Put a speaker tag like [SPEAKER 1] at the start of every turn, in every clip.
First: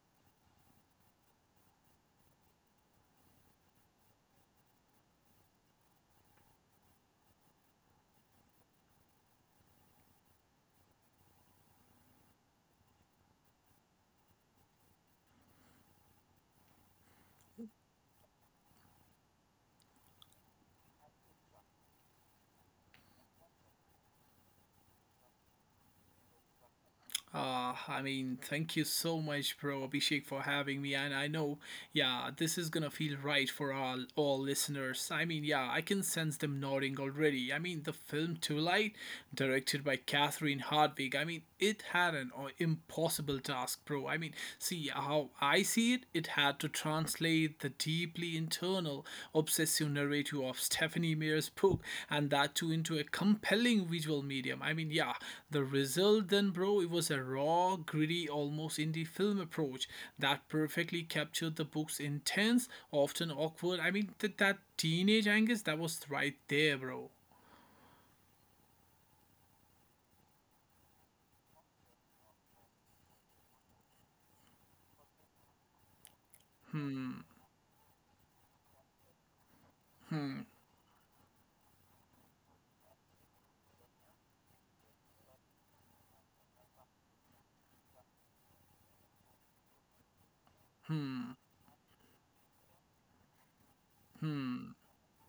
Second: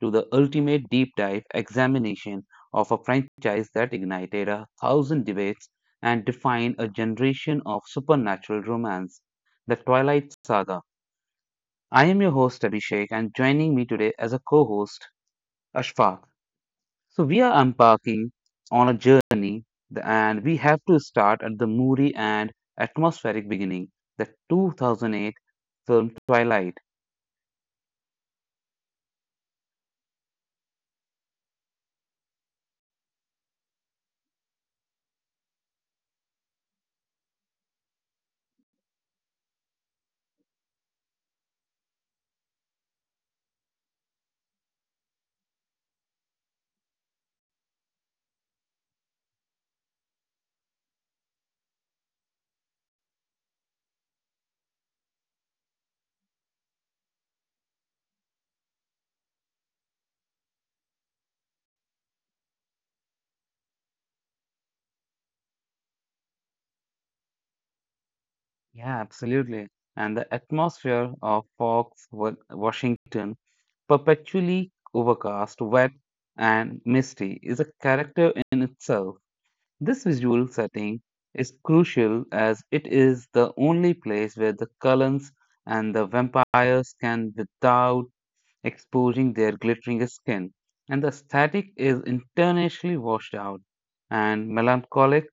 [SPEAKER 1] to the ultimate deep dive examination of a franchise that ignited a thousand debates and defined a generation of supernatural romance, the Twilight Saga. I am your host, Abhishek, and joining me today as a co host, Ashfaq. So, we are embarking on a journey, and we have to start at the moody and atmospheric beginning, the 2008 film Twilight.
[SPEAKER 2] Thank you so much, bro, Abhishek, for having me. And I know, yeah, this is gonna feel right for all listeners. Yeah, I can sense them nodding already. The film Too Light, directed by Catherine Hardwig. It had an impossible task, bro. See how I see it, it had to translate the deeply internal, obsessive narrative of Stephanie Meyer's book and that too into a compelling visual medium. Yeah, the result then, bro, it was a raw, gritty, almost indie film approach that perfectly captured the book's intense, often awkward. That teenage angst that was right there, bro.
[SPEAKER 1] Yeah, absolutely. And the atmosphere of Fox, Washington, perpetually overcast, wet, and misty, is a character in itself. This visual setting is crucial, as it is the only place where the Cullens and the vampires can, without exposing their glittering skin. And the static is intentionally washed out and melancholic,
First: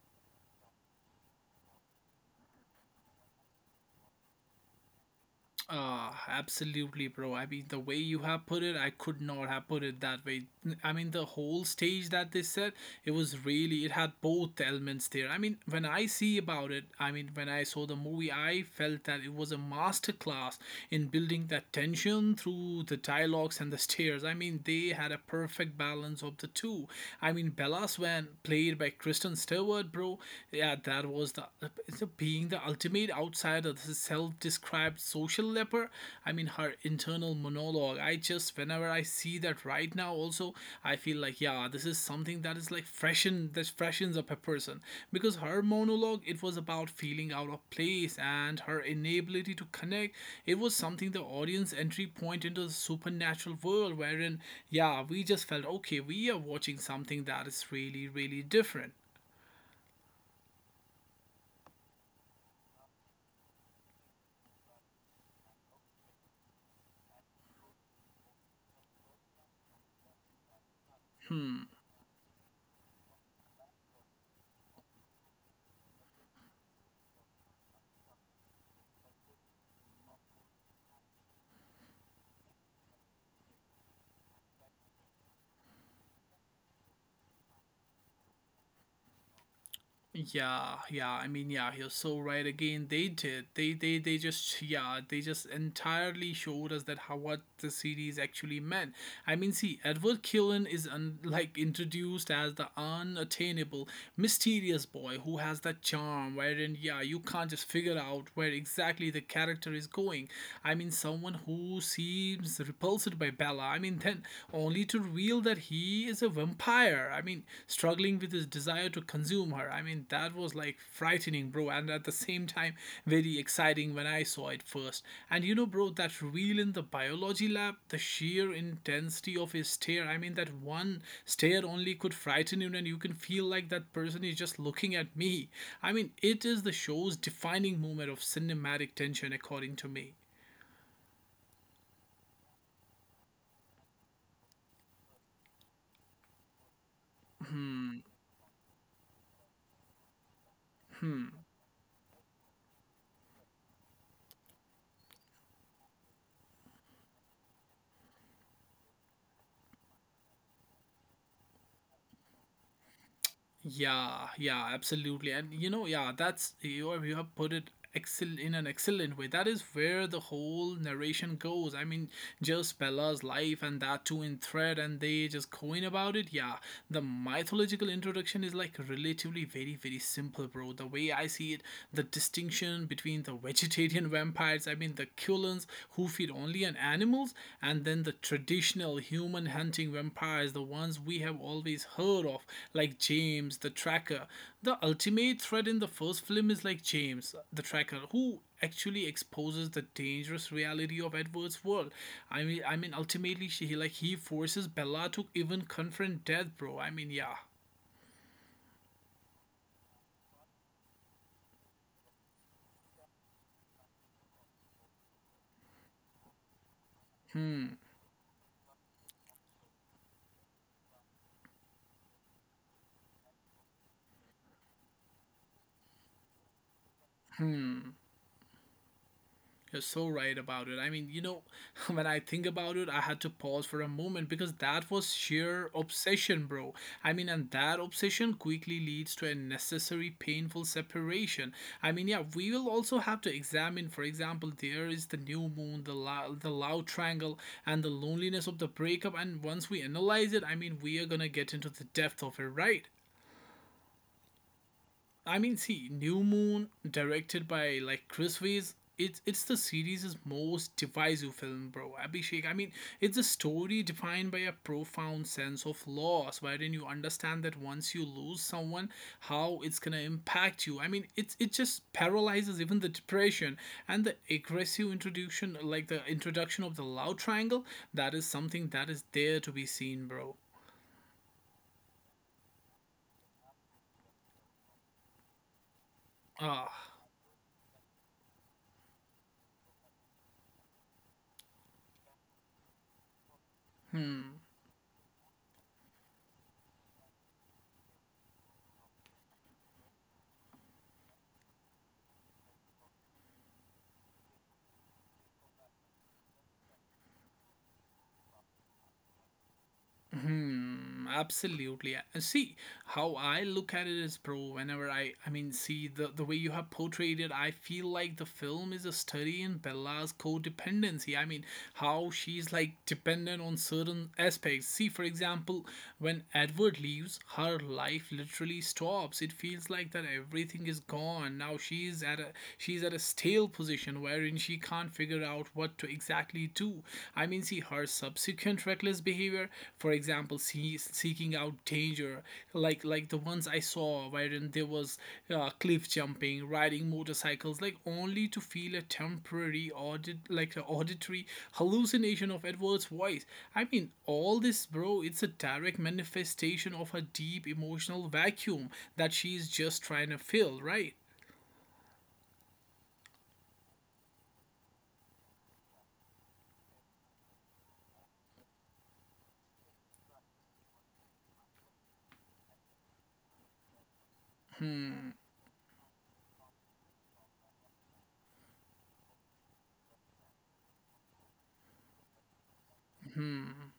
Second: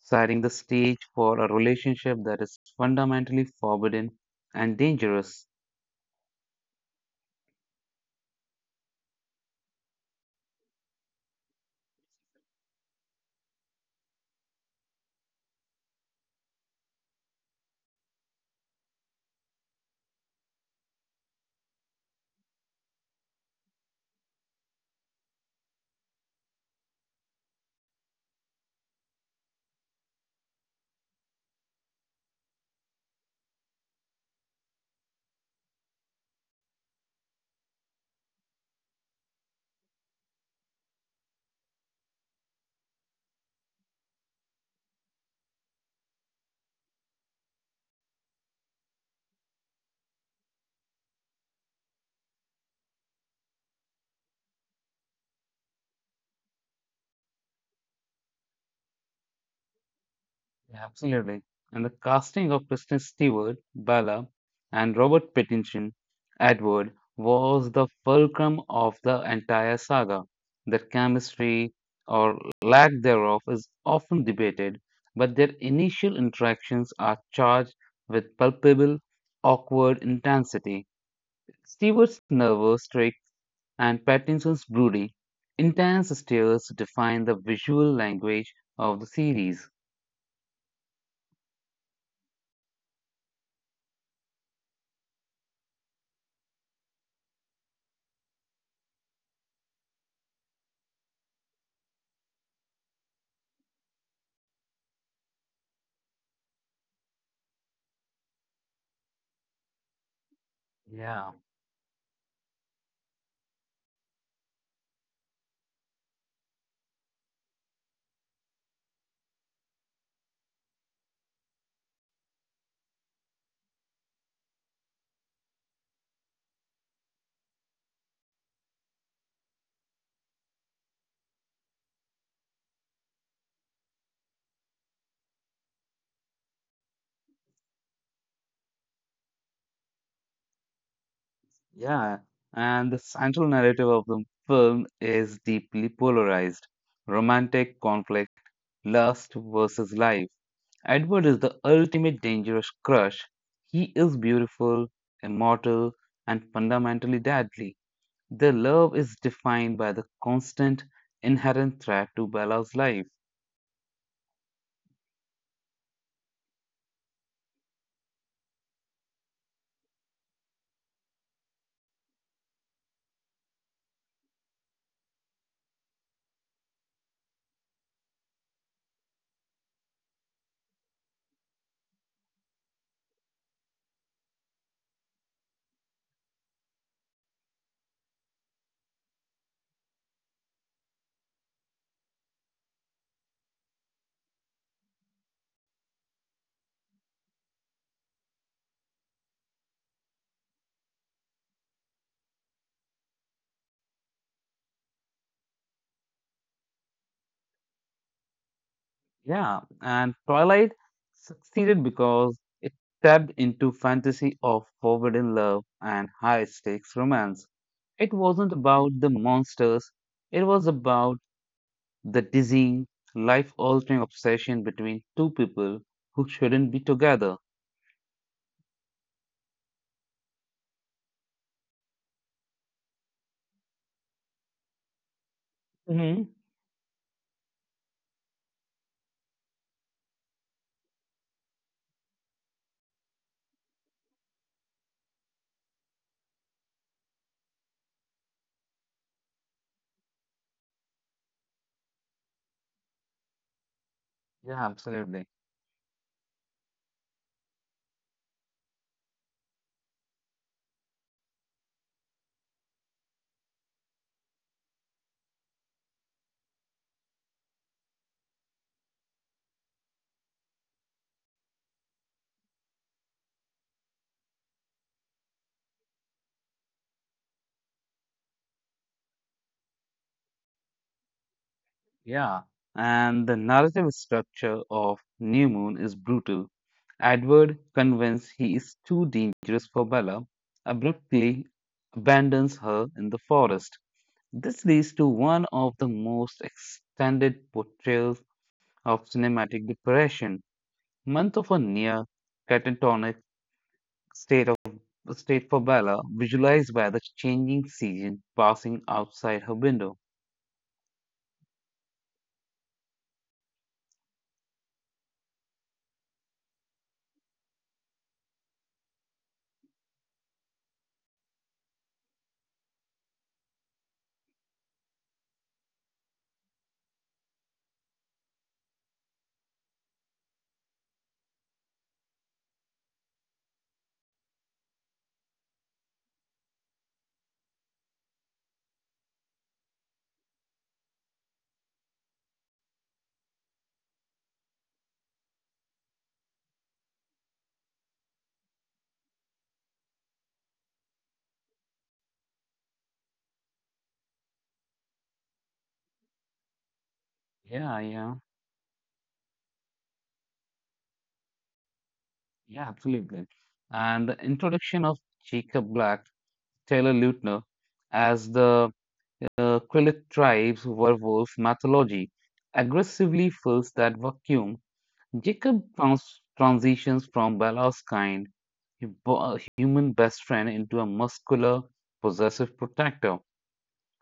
[SPEAKER 1] setting the stage for a relationship that is fundamentally forbidden and dangerous.
[SPEAKER 2] Absolutely, bro. The way you have put it, I could not have put it that way. The whole stage that they set, it was really, it had both elements there. When I see about it, when I saw the movie, I felt that it was a masterclass in building that tension through the dialogues and the stairs. They had a perfect balance of the two. Bella Swan, played by Kristen Stewart, bro, yeah, that was the, it's a being the ultimate outsider, the self described social leper. Her internal monologue. I just, whenever I see that right now, also, I feel like, yeah, this is something that is that freshens up a person. Because her monologue, it was about feeling out of place and her inability to connect. It was something the audience entry point into the supernatural world, wherein, yeah, we just felt, okay, we are watching something that is really, really different.
[SPEAKER 1] Absolutely. And the casting of Kristen Stewart, Bella, and Robert Pattinson, Edward, was the fulcrum of the entire saga. Their chemistry, or lack thereof, is often debated, but their initial interactions are charged with palpable, awkward intensity. Stewart's nervous tics and Pattinson's broody, intense stares define the visual language of the series.
[SPEAKER 2] Yeah, yeah. Yeah, you're so right. Again, they did. Yeah, they just entirely showed us that how what the series actually meant. See, Edward Cullen is like introduced as the unattainable, mysterious boy who has that charm, wherein, yeah, you can't just figure out where exactly the character is going. Someone
[SPEAKER 1] Yeah,
[SPEAKER 2] who seems repulsed by Bella. Then only to revealed that he is a vampire. Struggling with his desire to consume her. That was like frightening, bro, and at the same time, very exciting when I saw it first. And you know, bro, that reveal in the biology lab, the sheer intensity of his stare. That one stare only could frighten you, and you can feel like that person is just looking at me. It is the show's defining moment of cinematic tension, according to me.
[SPEAKER 1] yeah. And the central narrative of the film is deeply polarized romantic conflict, lust versus life. Edward is the ultimate dangerous crush. He is beautiful, immortal, and fundamentally deadly. Their love is defined by the constant, inherent threat to Bella's life.
[SPEAKER 2] Yeah, yeah, absolutely. And you know, yeah, you have put it excel in an excellent way. That is where the whole narration goes. Just Bella's life and that too in thread and they just going about it. Yeah, the mythological introduction is like relatively very very simple, bro. The way I see it, the distinction between the vegetarian vampires, I mean the Cullen rodents who feed only on animals, and then the traditional human hunting vampires, the ones we have always heard of, like James the Tracker. The ultimate threat in the first film is like James the Tracker, who actually exposes the dangerous reality of Edward's world. Ultimately, she like he forces Bella to even confront death, bro. I mean, yeah.
[SPEAKER 1] Yeah, and Twilight succeeded because it tapped into fantasy of forbidden love and high stakes romance. It wasn't about the monsters, it was about the dizzying, life altering obsession between two people who shouldn't be together.
[SPEAKER 2] You're so right about it. You know, when I think about it, I had to pause for a moment because that was sheer
[SPEAKER 1] Hmm.
[SPEAKER 2] obsession, bro. And that obsession quickly leads to a necessary painful separation. Yeah, we will also have to examine, for example, there is the new moon, the loud triangle, and the loneliness of the breakup. And once we analyze it, we are gonna get into the depth of it, right?
[SPEAKER 1] Yeah, absolutely.
[SPEAKER 2] See, New Moon, directed by like Chris Weitz, it's the series' most divisive film, bro. Abhishek. It's a story defined by a profound sense of loss, wherein you understand that once you lose someone, how it's gonna impact you. It just paralyzes even the depression and the aggressive introduction, like the introduction of the love triangle. That is something that is there to be seen, bro.
[SPEAKER 1] Yeah, and the narrative structure of New Moon is brutal.
[SPEAKER 2] Ah.
[SPEAKER 1] Edward, convinced he is too dangerous for Bella, abruptly abandons her in the forest. This leads to one of the most extended portrayals of cinematic depression. Month of a near catatonic state of state for Bella, visualized by the changing season passing outside her window.
[SPEAKER 2] Mm, absolutely. See how I look at it is, bro. Whenever I mean, see the way you have portrayed it, I feel like the film is a study in Bella's codependency. How she's like dependent on certain aspects. See, for example, when Edward leaves, her life literally stops. It feels like that everything is gone. Now she's at a stale position wherein she can't figure out what to exactly do. See, her subsequent reckless behavior, for example, see, seeking out danger, like the ones I saw, wherein there was cliff jumping, riding motorcycles, like only to feel a temporary audit, like an auditory hallucination of Edward's voice. All this, bro, it's a direct manifestation of her deep
[SPEAKER 1] Yeah, yeah.
[SPEAKER 2] emotional vacuum that she's just trying to fill, right?
[SPEAKER 1] Yeah, absolutely. And the introduction of Jacob Black, Taylor Lautner, as the Quillet tribe's werewolf mythology aggressively fills that vacuum. Jacob transitions from Bella's kind, human best friend into a muscular, possessive protector.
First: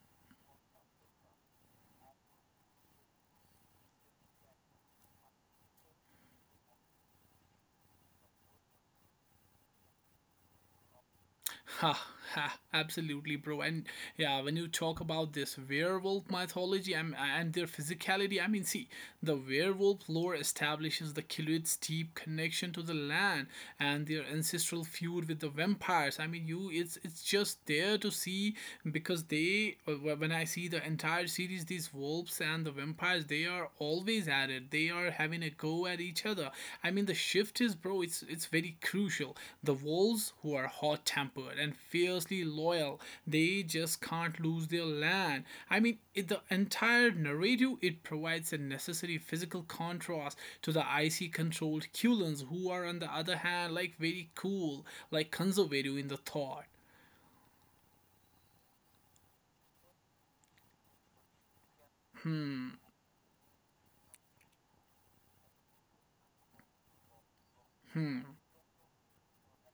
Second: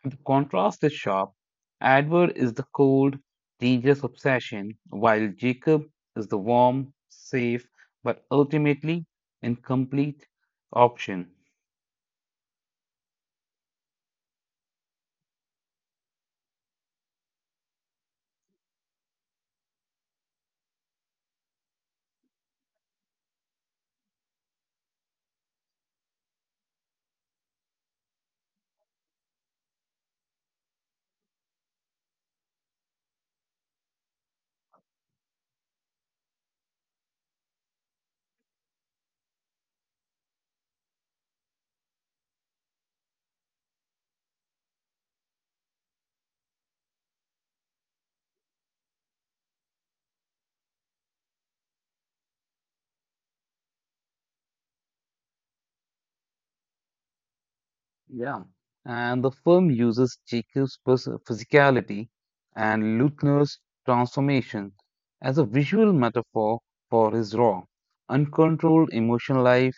[SPEAKER 1] The contrast is sharp. Edward is the cold, dangerous obsession, while Jacob is the warm, safe, but ultimately incomplete option.
[SPEAKER 2] Ha, ha, absolutely, bro. And yeah, when you talk about this werewolf mythology and their physicality, see, the werewolf lore establishes the Kiluit's deep connection to the land and their ancestral feud with the vampires. It's just there to see because they, when I see the entire series, these wolves and the vampires, they are always at it. They are having a go at each other. The shift is, bro, it's very crucial. The Wolves, who are hot tempered and fiercely loyal, they just can't lose their land. The entire narrative, it provides a necessary physical contrast to the icy controlled Culans, who are, on the other hand, like very cool, like conservative in the thought.
[SPEAKER 1] Yeah. And the film uses Jacob's physicality
[SPEAKER 2] Hmm,
[SPEAKER 1] and Lutner's transformation as a visual metaphor for his raw, uncontrolled emotional life.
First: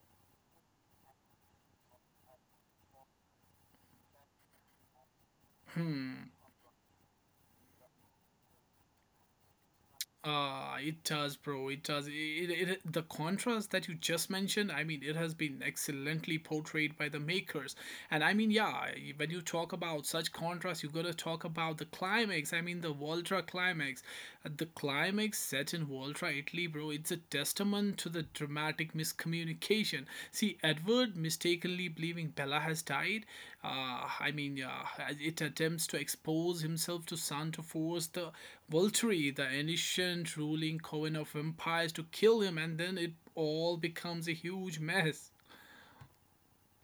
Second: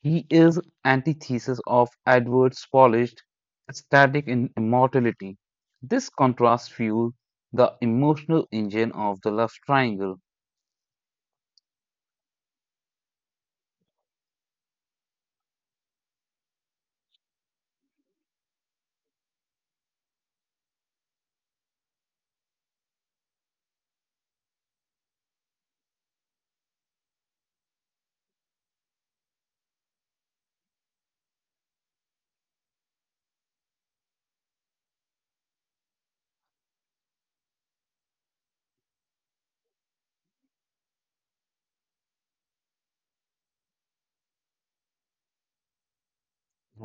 [SPEAKER 1] He is antithesis of Edward's polished, static in immortality. This
[SPEAKER 2] hmm.
[SPEAKER 1] contrast fuels the emotional engine of the love triangle.
[SPEAKER 2] Ah, it does, bro. It does. The contrast that you just mentioned, it has been excellently portrayed by the makers. And yeah, when you talk about such contrast, you gotta talk about the climax. The Voltra climax. The climax set in Voltra, Italy, bro, it's a testament to the dramatic miscommunication. See, Edward mistakenly believing Bella has died, uh, I mean, uh, it attempts to expose himself to Santo Force, the Volturi, the ancient ruling coven of vampires, to kill him, and then it all becomes a huge mess.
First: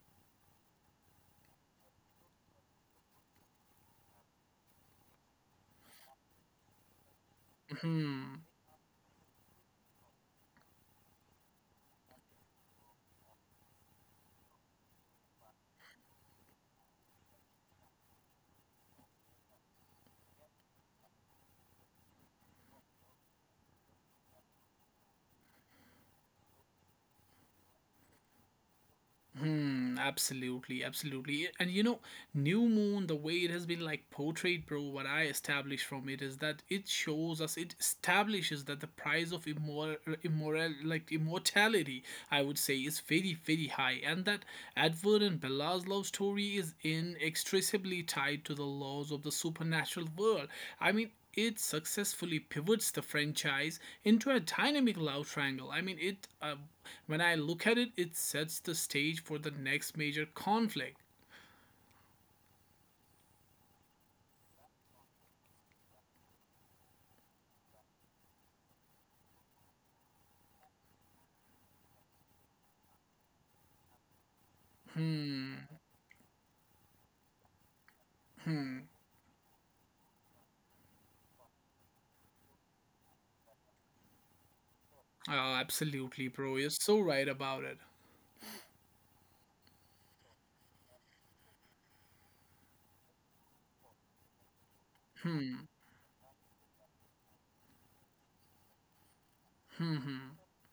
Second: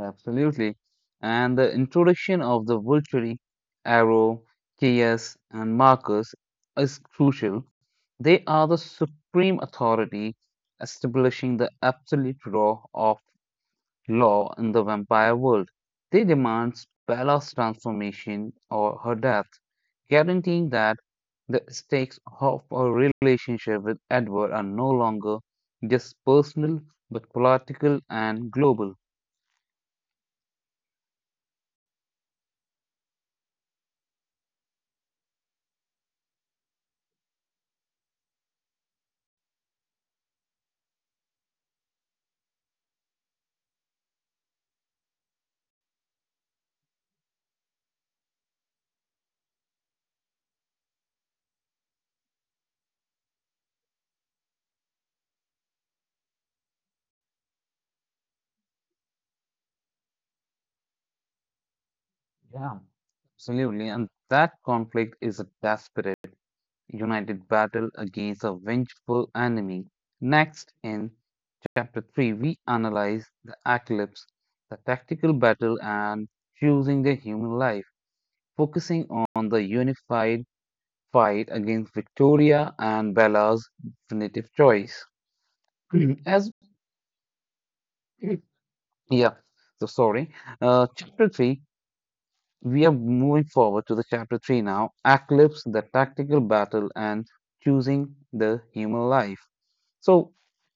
[SPEAKER 1] Absolutely. And the introduction of the Vulture, Arrow, Chaos, and Marcus is crucial. They are the supreme authority, establishing the absolute law in the vampire world. They demand Bella's transformation or her death, guaranteeing that the stakes of her relationship with Edward are no longer just personal but political and global.
[SPEAKER 2] Hmm, absolutely, absolutely. And you know, New Moon, the way it has been like portrayed, bro, what I established from it is that it shows us, it establishes that the price of immoral, like immortality, I would say, is very, very high. And that Edward and Bella's love story is inextricably tied to the laws of the supernatural world. It successfully pivots the franchise into a dynamic love triangle. It when I look at it, it sets the stage for the next major conflict.
[SPEAKER 1] Yeah, absolutely. And that conflict is a desperate, united battle against a vengeful enemy. Next, in chapter 3, we analyze the eclipse, the tactical battle, and choosing the human life, focusing on the unified fight against Victoria and Bella's definitive choice.
[SPEAKER 2] Oh, absolutely,
[SPEAKER 1] As
[SPEAKER 2] bro. You're so right about it.
[SPEAKER 1] yeah, so sorry. Chapter 3, we are moving forward to the chapter 3 now. Eclipse, the tactical battle, and choosing the human life. So,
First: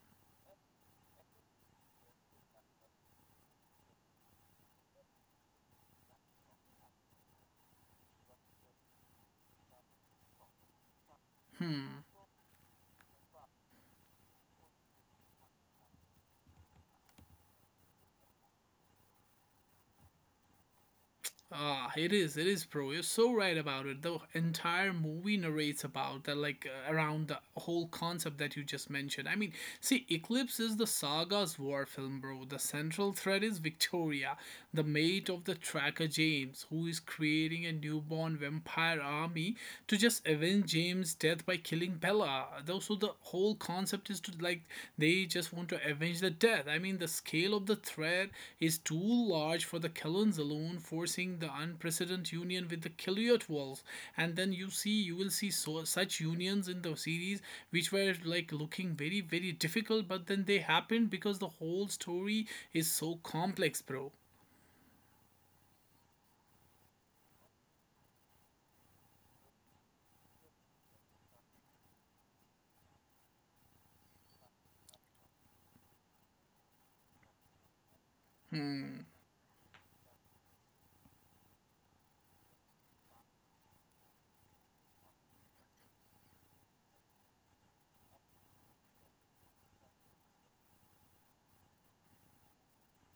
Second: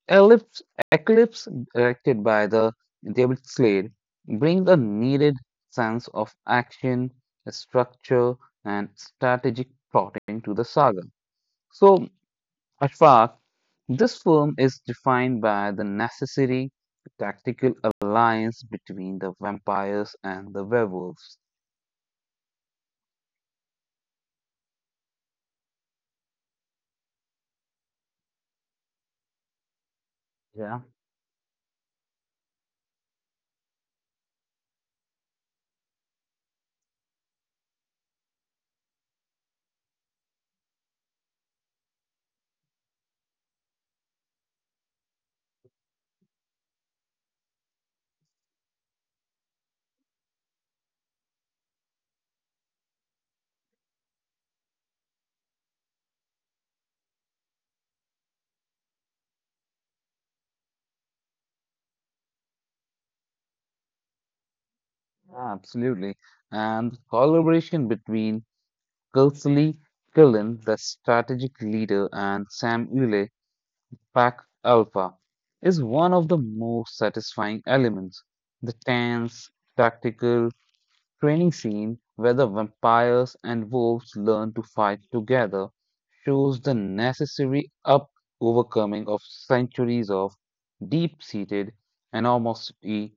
[SPEAKER 1] eclipse Eclipse, directed by the David Slade, brings a needed sense of action, structure, and strategic plotting to the saga. So, Ashfaq, this film is defined by the necessary tactical alliance between the vampires and the werewolves.
[SPEAKER 2] Ah, it is, bro. You're so right about it. The entire movie narrates about that, around the whole concept that you just mentioned. See, Eclipse is
[SPEAKER 1] Yeah,
[SPEAKER 2] the saga's war film, bro. The central thread is Victoria, the mate of the tracker James, who is creating a newborn vampire army to just avenge James' death by killing Bella, the whole concept is to like they just want to avenge the death. The scale of the threat is too large for the Kelans alone, forcing the unprecedented union with the Kiliot walls. And then you will see so such unions in the series which were like looking very very difficult, but then they happened because the whole story is so complex, bro.
[SPEAKER 1] absolutely. And collaboration between Kelsey Killen, the strategic leader, and Sam Ule, Pack Alpha, is one of the most satisfying elements. The tense, tactical training scene where the vampires and wolves learn to fight together shows the necessary up overcoming of centuries of deep-seated animosity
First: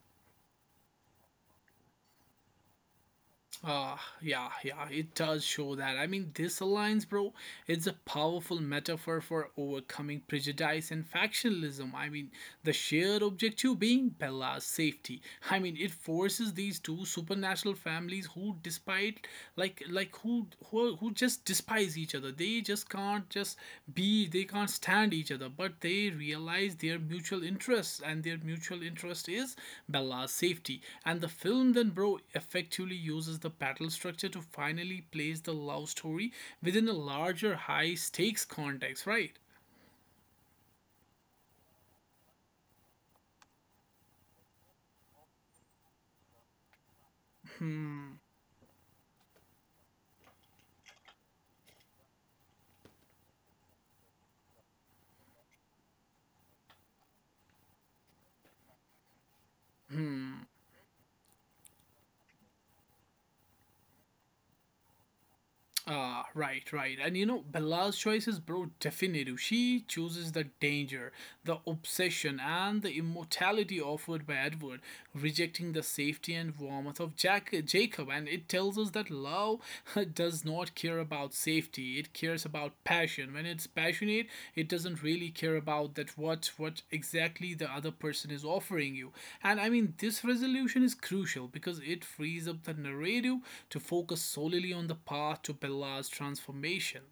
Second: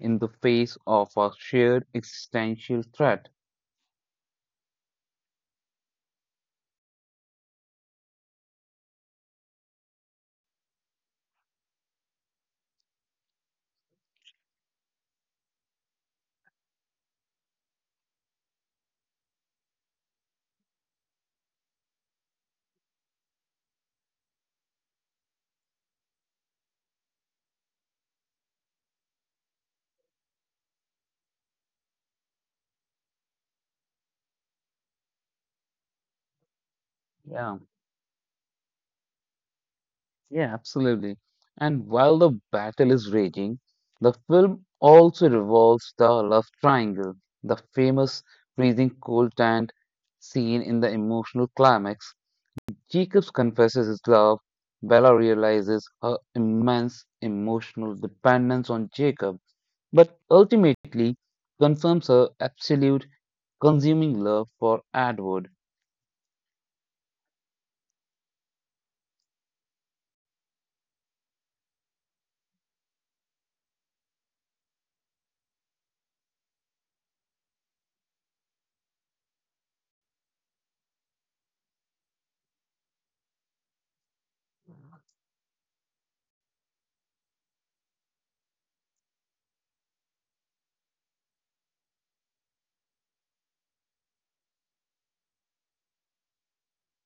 [SPEAKER 1] in the face of a shared existential threat.
[SPEAKER 2] Uh, yeah, yeah, it does show that. This alliance, bro, it's a powerful metaphor for overcoming prejudice and factionalism. The shared objective being Bella's safety. It forces these two supernatural families who, despite who just despise each other they just can't just be they can't stand each other but they realize their mutual interest and their mutual interest is bella's safety and the film then bro effectively uses the battle structure to finally place the love story within a larger
[SPEAKER 1] Yeah,
[SPEAKER 2] high stakes context right.
[SPEAKER 1] yeah, absolutely. And while the battle is raging, the film also revolves the love triangle. The famous freezing cold tent scene in the emotional climax, Jacobs confesses his love. Bella realizes her immense emotional dependence on Jacob, but ultimately confirms her absolute consuming love for Edward.
[SPEAKER 2] Ah, right, right. And you know, Bella's choices, bro, definitive. She chooses the danger, the obsession, and the immortality offered by Edward, rejecting the safety and warmth of Jack Jacob. And it tells us that love does not care about safety. It cares about passion when it's passionate. It doesn't really care about that, what exactly the other person is offering you. And I mean, this resolution is crucial because it frees up the narrative to focus solely on the path to Bella's transformation.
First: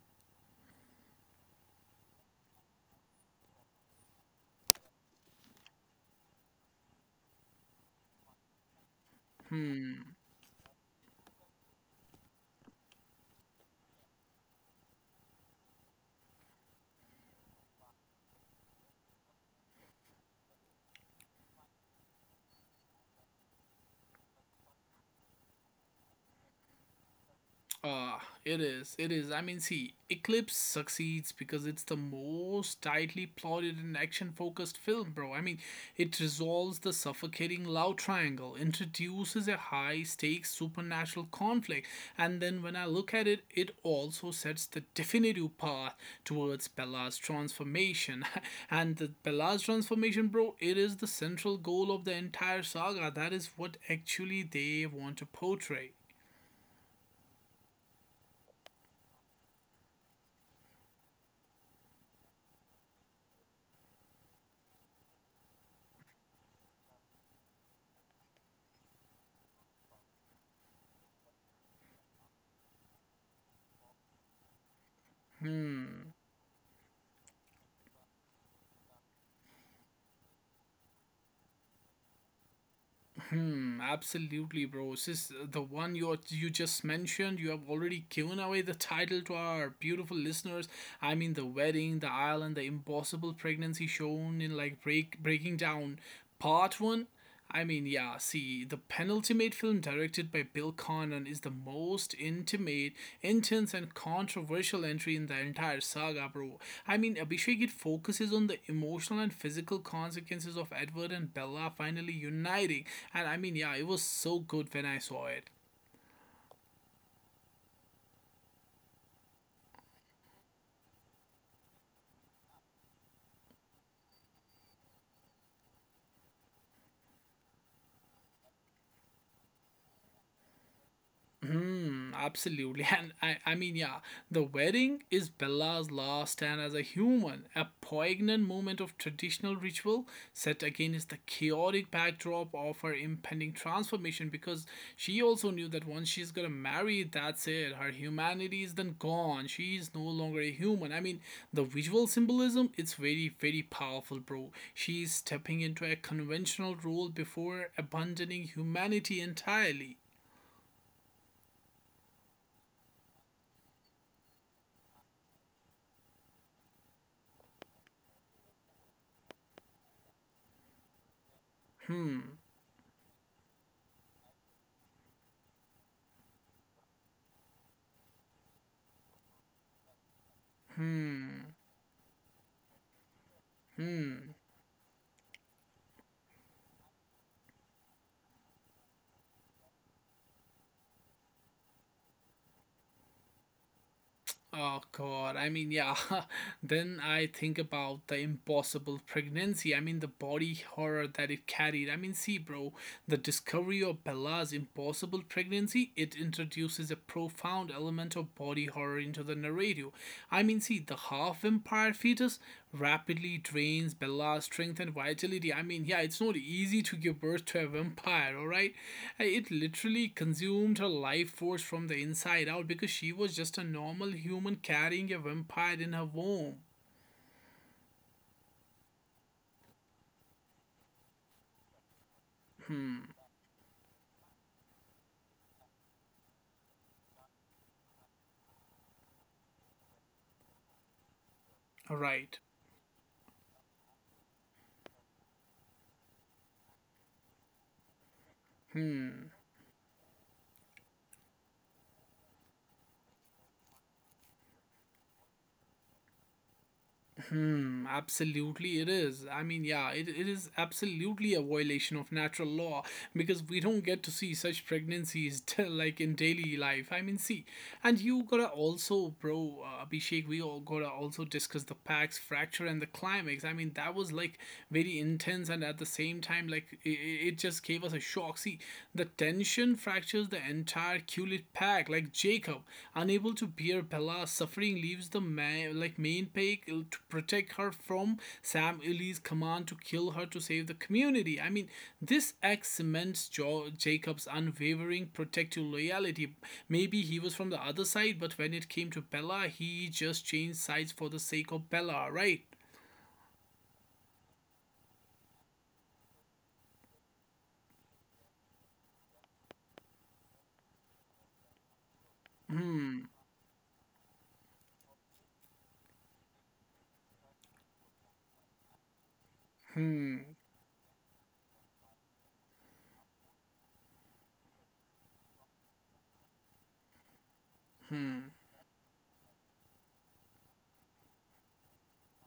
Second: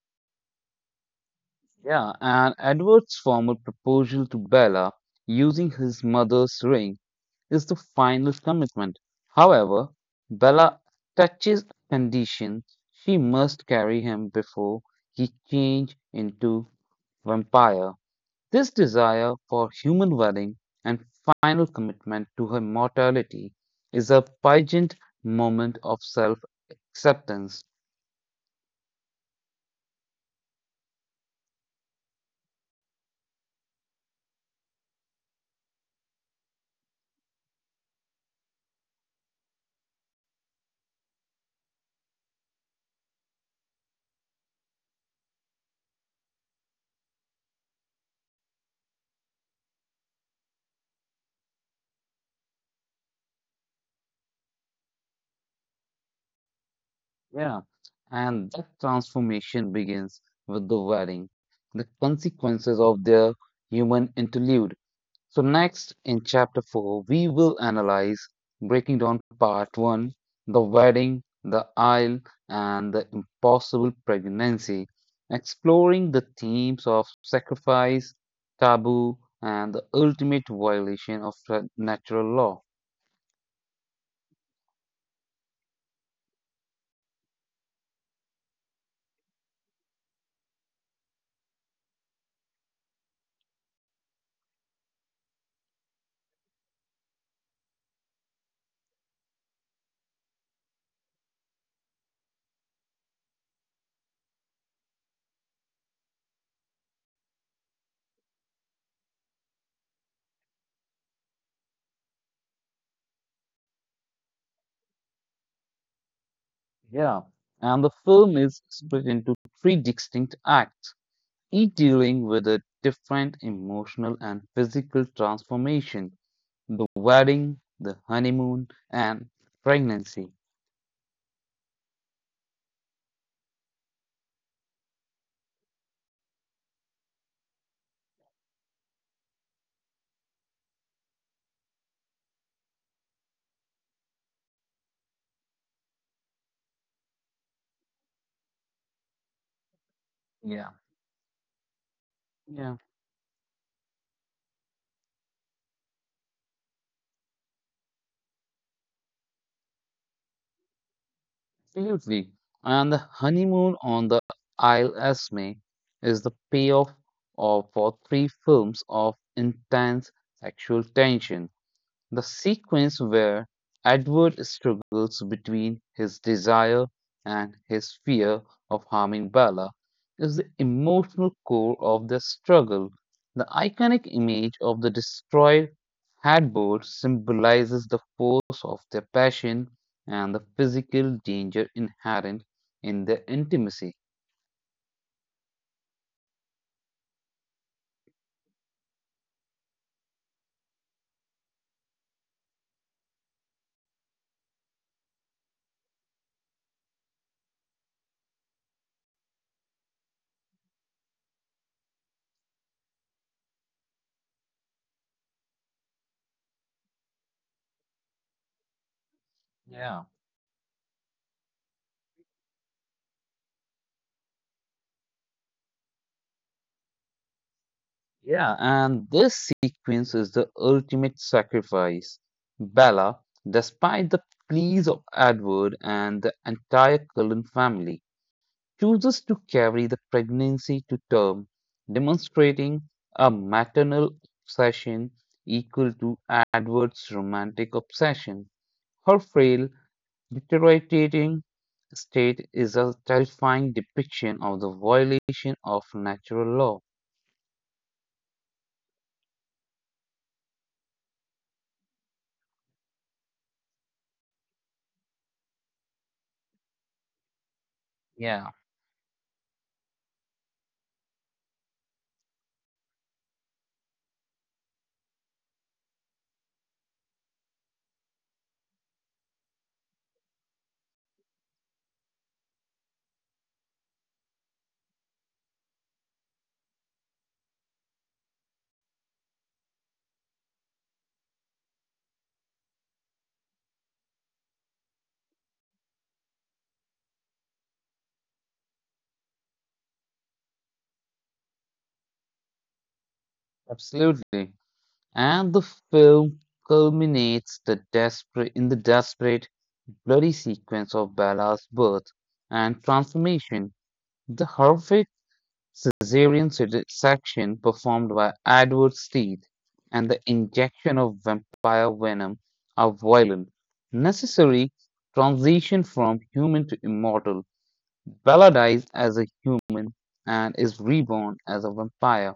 [SPEAKER 1] Yeah, and Edward's formal proposal to Bella using his mother's ring is the final commitment. However, Bella touches a condition: she must carry him before he changes into vampire. This desire for human welling and final commitment to her mortality is a pageant moment of self acceptance.
[SPEAKER 2] Uh, it is. It is. I mean, see, Eclipse succeeds because it's the most tightly plotted and action focused film, bro. I mean, it resolves the suffocating love triangle, introduces a high stakes supernatural conflict, and then when I look at it, it also sets the definitive path towards Bella's transformation. And the Bella's transformation, bro, it is the central goal of the entire saga. That is what actually they want to portray.
[SPEAKER 1] Yeah, and that transformation begins with the wedding. The consequences of their human interlude. So, next in chapter 4, we will analyze breaking down part 1, the wedding, the isle, and the impossible pregnancy,
[SPEAKER 2] Hmm.
[SPEAKER 1] exploring the themes of sacrifice, taboo, and the ultimate violation of natural law.
[SPEAKER 2] Hmm, absolutely, bro. This is the one you just mentioned. You have already given away the title to our beautiful listeners. I mean, the wedding, the island, the impossible pregnancy shown in like breaking down part one. I mean, yeah. See, the penultimate intimate film directed by Bill Condon is the most intimate, intense, and controversial entry in the entire saga, bro. I mean, Abhishek, it focuses on the emotional and physical consequences of Edward and Bella finally uniting, and I mean, yeah, it was so good when I saw it.
[SPEAKER 1] Yeah, and the film is split into three distinct acts, each dealing with a different emotional and physical transformation: the wedding, the honeymoon, and pregnancy.
[SPEAKER 2] Hmm, absolutely. And I mean, yeah, the wedding is Bella's last stand as a human, a poignant moment of traditional ritual set against the chaotic backdrop of her impending transformation because she also knew that once she's gonna marry, that's it. Her humanity is then gone. She is no longer a human. I mean,
[SPEAKER 1] Yeah,
[SPEAKER 2] the visual symbolism, it's
[SPEAKER 1] yeah,
[SPEAKER 2] very, very powerful, bro. She's stepping into a conventional role before abandoning humanity entirely.
[SPEAKER 1] absolutely. And the honeymoon on the Isle Esme is the payoff for three films of intense sexual tension.
[SPEAKER 2] Hmm.
[SPEAKER 1] The sequence where Edward struggles between his desire and his fear of harming Bella is the emotional
[SPEAKER 2] Hmm.
[SPEAKER 1] core of their struggle. The
[SPEAKER 2] Hmm.
[SPEAKER 1] iconic image of the destroyed headboard symbolizes the force of their passion and the physical danger inherent in their intimacy.
[SPEAKER 2] Oh God. I mean, yeah. Then I think about the impossible pregnancy. I mean, the body horror that it carried. I mean, see, bro, the discovery of Bella's impossible pregnancy, it introduces a profound element of body horror into the narrative. I mean, see, the half vampire fetus rapidly drains Bella's strength and vitality. I mean, yeah, it's not easy to give birth to a vampire, alright? It literally
[SPEAKER 1] Yeah.
[SPEAKER 2] consumed her life force from the inside out because she was just a normal human carrying a vampire in her womb.
[SPEAKER 1] Yeah, and this sequence is the ultimate sacrifice.
[SPEAKER 2] Hmm,
[SPEAKER 1] Bella, despite the pleas of Edward and the entire Cullen family, chooses to carry the pregnancy to term,
[SPEAKER 2] alright.
[SPEAKER 1] demonstrating a maternal obsession equal to Edward's romantic obsession. Her
[SPEAKER 2] Hmm.
[SPEAKER 1] frail, deteriorating state is a terrifying depiction of the violation of natural law.
[SPEAKER 2] Hmm, absolutely it is. I mean, yeah, it is absolutely a violation of natural law because we don't get to see such pregnancies like in daily life. I mean, see, and you
[SPEAKER 1] Yeah,
[SPEAKER 2] gotta also, bro, Abhishek, we all gotta also discuss the Pax fracture and the climax. I mean, that was like very intense and at the same time, like it just gave us a shock. See, the tension fractures the entire Kulit pack, like Jacob. Unable to bear Bella's suffering, leaves the like main pack to protect her from Sam Ili's command to kill her to save the community. I mean, this act cements Jacob's unwavering protective loyalty. Maybe he was from the other side, but when it came to Bella, he just changed sides for the sake of Bella, right?
[SPEAKER 1] absolutely. And the film culminates the desperate in the desperate, bloody sequence of Bella's birth and
[SPEAKER 2] Hmm,
[SPEAKER 1] transformation. The horrific cesarean section performed by Edward Steed and the
[SPEAKER 2] hmm,
[SPEAKER 1] injection of vampire venom are violent, necessary transition from human to immortal.
[SPEAKER 2] hmm.
[SPEAKER 1] Bella dies as a human and is reborn as a vampire,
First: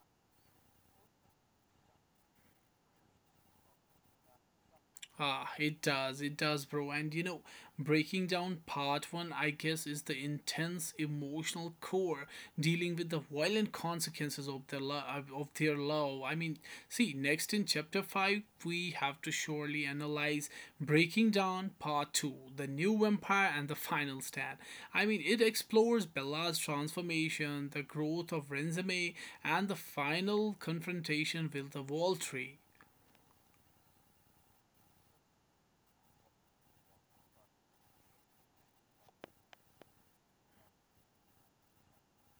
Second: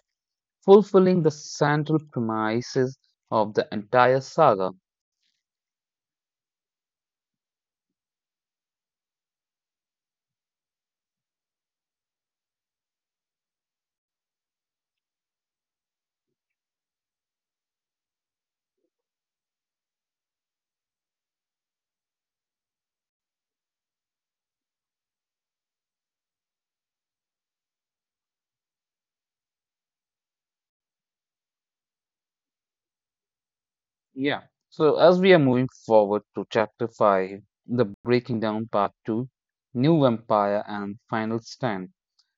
[SPEAKER 1] fulfilling the central premises of the entire saga.
[SPEAKER 2] Ah, it does, bro. And you know, breaking down part one, I guess, is the intense emotional core dealing with the violent consequences of their love. Of their love. I mean, see, next in chapter five, we have to surely analyze breaking down part two, the new vampire, and the final stand. I mean, it explores Bella's transformation, the growth of Renzame, and the final confrontation with the Voltri.
[SPEAKER 1] Yeah. So as we are moving forward to chapter 5, the breaking down part 2, new empire and final stand.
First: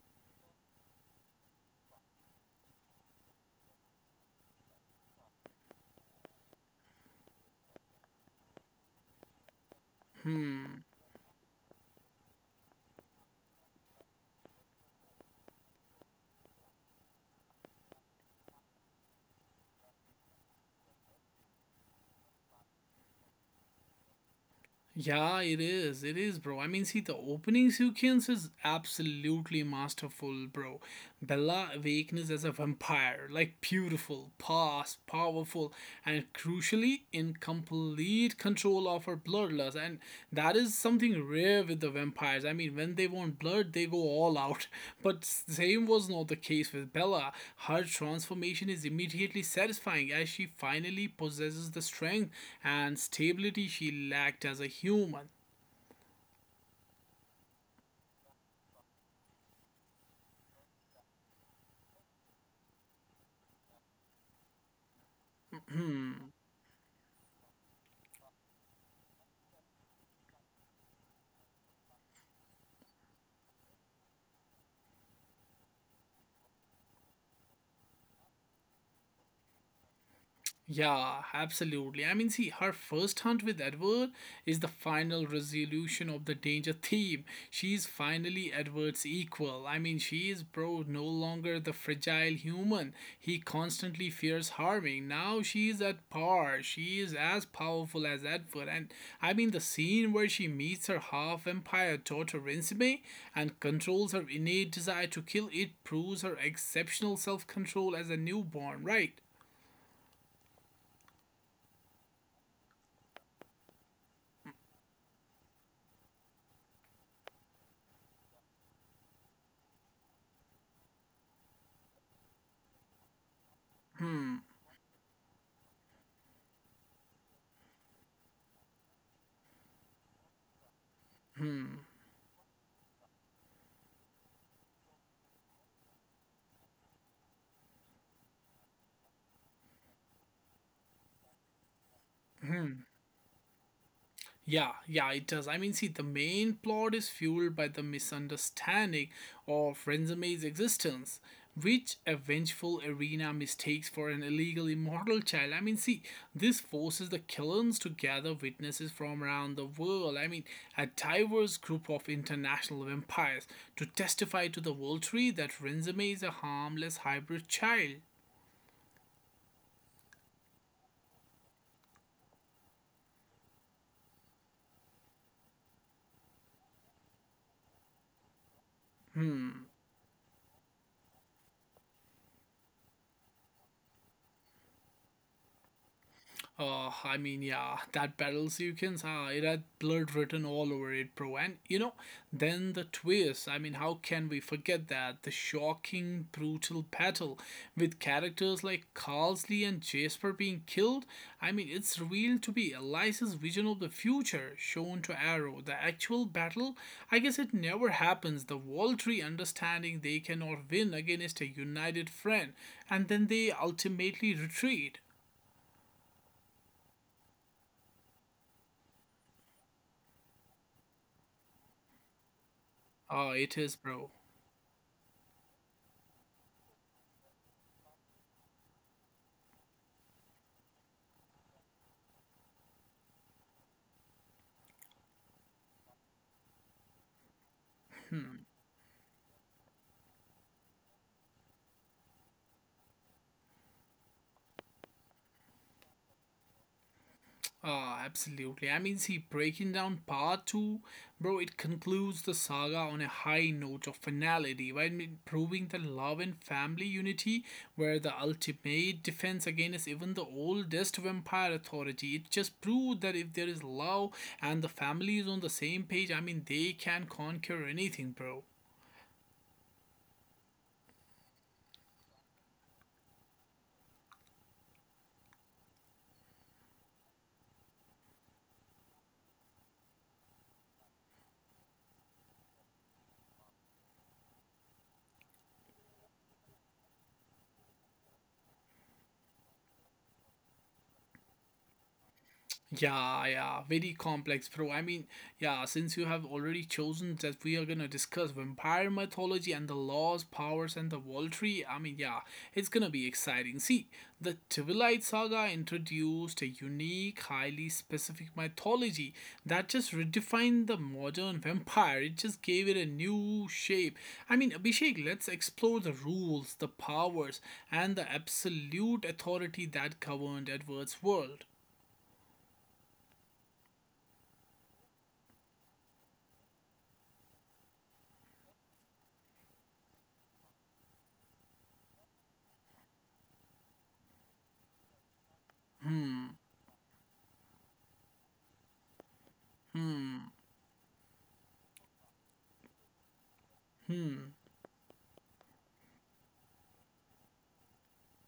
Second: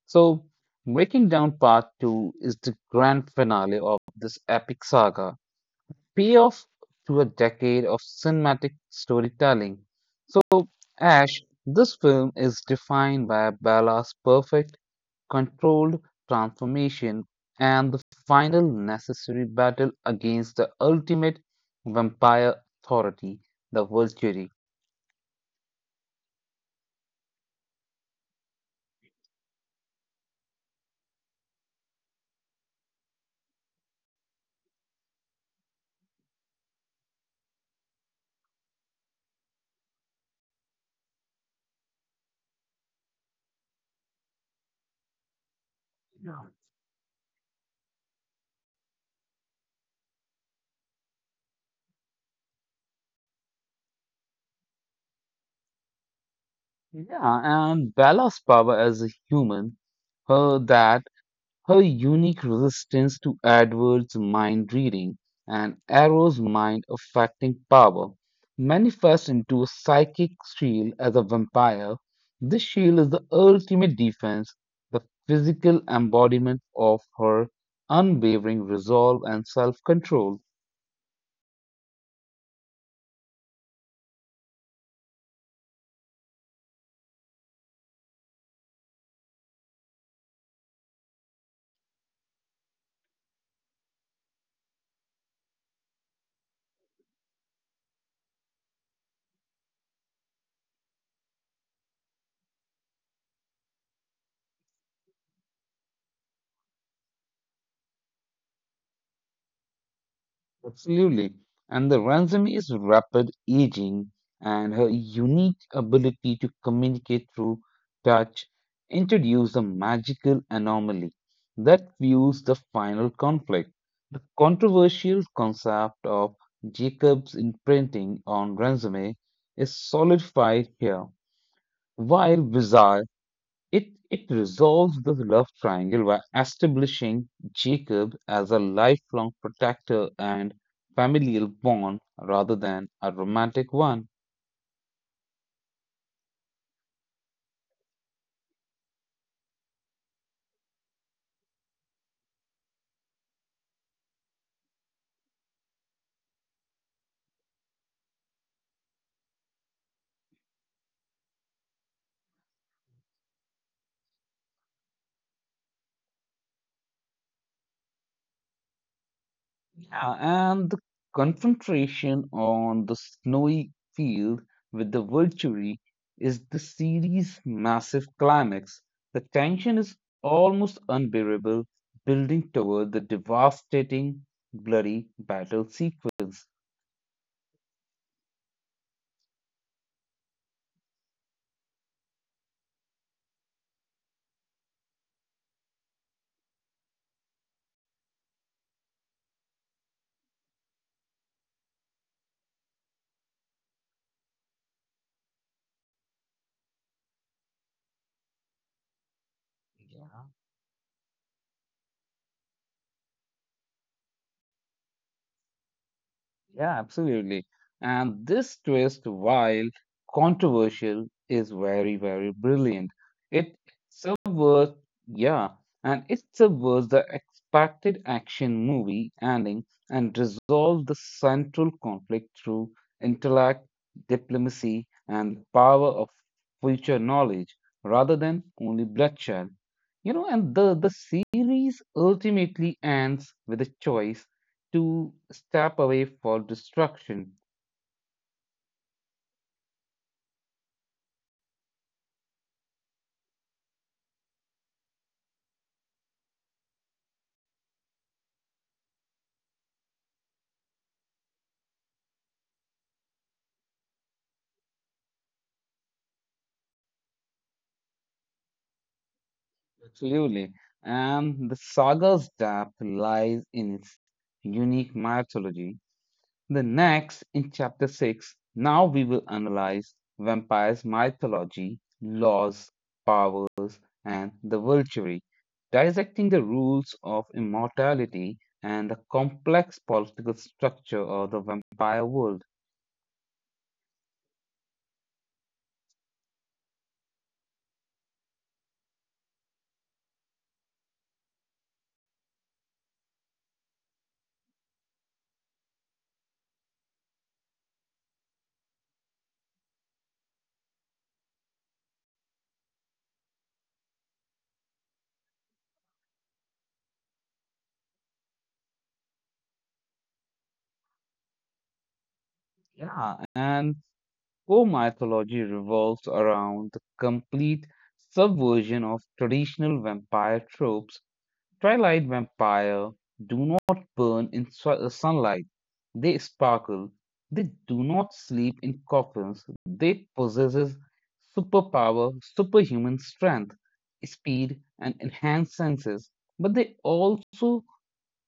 [SPEAKER 1] So breaking down part 2 is the grand finale of this epic saga, payoff to a decade of cinematic storytelling. So,
[SPEAKER 2] Hmm.
[SPEAKER 1] Ash, this film is defined by Bella's perfect controlled transformation, and the final necessary battle against the ultimate vampire authority, the Volturi.
[SPEAKER 2] Yeah, it is. It is, bro. I mean, see, the opening sequence is absolutely masterful, bro. Bella awakens as a vampire, like beautiful, past, powerful, and crucially in complete control of her bloodlust. And that is something rare with the vampires. I mean, when they want blood, they go all out. But same was not the case with Bella. Her transformation is immediately satisfying as she finally possesses the strength and stability she lacked as a human.
[SPEAKER 1] Yeah, and Bella's power as a human, her that her unique resistance to Edward's mind reading and
[SPEAKER 2] Hmm.
[SPEAKER 1] Arrow's mind affecting power manifests into a psychic shield as a vampire. This shield is the ultimate defense, the physical embodiment of her unwavering resolve and self control.
[SPEAKER 2] Yeah, absolutely. I mean, see, her first hunt with Edward is the final resolution of the danger theme. She's finally Edward's equal. I mean, she is, bro, no longer the fragile human he constantly fears harming. Now she is at par. She is as powerful as Edward. And I mean, the scene where she meets her half vampire daughter Rinzime and controls her innate desire to kill it proves her exceptional self control as a newborn, right?
[SPEAKER 1] Absolutely. And the ransom is rapid aging and her unique ability to communicate through touch introduce a magical anomaly that fuels the final conflict. The
[SPEAKER 2] Hmm.
[SPEAKER 1] controversial concept of Jacob's imprinting on Ransom is solidified here.
[SPEAKER 2] Hmm.
[SPEAKER 1] While bizarre, it resolves the love triangle by establishing Jacob as a lifelong protector and familial bond rather
[SPEAKER 2] Hmm.
[SPEAKER 1] than a romantic one.
[SPEAKER 2] Yeah, yeah, it does. I mean, see, the main plot is fueled by the misunderstanding of Renzame's existence, which a vengeful Arena mistakes for an illegal immortal child. I mean, see, this forces the Killens to gather witnesses from around the world. I mean, a diverse group of international vampires to testify to the World Tree that Renzame is a harmless hybrid child.
[SPEAKER 1] Yeah, and the confrontation on the snowy field with the Volturi is the series' massive climax. The
[SPEAKER 2] Hmm.
[SPEAKER 1] tension is almost unbearable, building toward the devastating, bloody battle sequence.
[SPEAKER 2] Oh, I mean, yeah, that battles you can ah, it had blood written all over it, bro. And you know, then the twist. I mean, how can we forget that? The shocking, brutal battle with characters like Carlsley and Jasper being killed. I mean, it's revealed to be Eliza's vision of the future shown to Arrow. The actual battle, I guess it never happens. The Waltry understanding they
[SPEAKER 1] Yeah.
[SPEAKER 2] cannot win against a united friend, and then they ultimately retreat.
[SPEAKER 1] Yeah, absolutely. And this twist, while controversial, is very, very brilliant.
[SPEAKER 2] Oh,
[SPEAKER 1] It
[SPEAKER 2] it is, bro.
[SPEAKER 1] subverts, yeah, and it subverts the expected action movie ending and resolves the central conflict through intellect, diplomacy, and power of future knowledge rather
[SPEAKER 2] Hmm.
[SPEAKER 1] than only bloodshed. You know, and the series ultimately ends with a choice to step away for destruction.
[SPEAKER 2] Ah, absolutely. I mean, see, breaking down part two, bro, it concludes the saga on a high note of finality, right? I mean, proving the love and family unity were the ultimate defense against even the oldest vampire authority. It just proved that if there is love and the family is on the same page, I mean, they can conquer anything, bro.
[SPEAKER 1] Absolutely. And the saga's depth lies in its unique mythology. The next, in chapter 6, now we will analyze vampires' mythology, laws, powers, and the vulture, dissecting the rules of immortality and the complex political structure of the vampire world.
[SPEAKER 2] Yeah, yeah, very complex, bro. I mean, yeah, since you have already chosen that we are gonna discuss vampire mythology and the laws, powers, and the world tree, I mean, yeah, it's gonna be exciting. See, the Twilight Saga introduced a unique, highly specific mythology that just redefined the modern vampire. It just gave it a new shape. I mean, Abhishek, let's explore the rules, the powers, and the absolute authority that governed Edward's world.
[SPEAKER 1] Yeah, and core mythology revolves around the complete subversion of traditional vampire tropes. Twilight vampire do not burn in sunlight, they
[SPEAKER 2] Hmm.
[SPEAKER 1] sparkle. They do not sleep in coffins. They
[SPEAKER 2] Hmm.
[SPEAKER 1] possess superpower, superhuman strength,
[SPEAKER 2] Hmm.
[SPEAKER 1] speed, and enhanced senses. But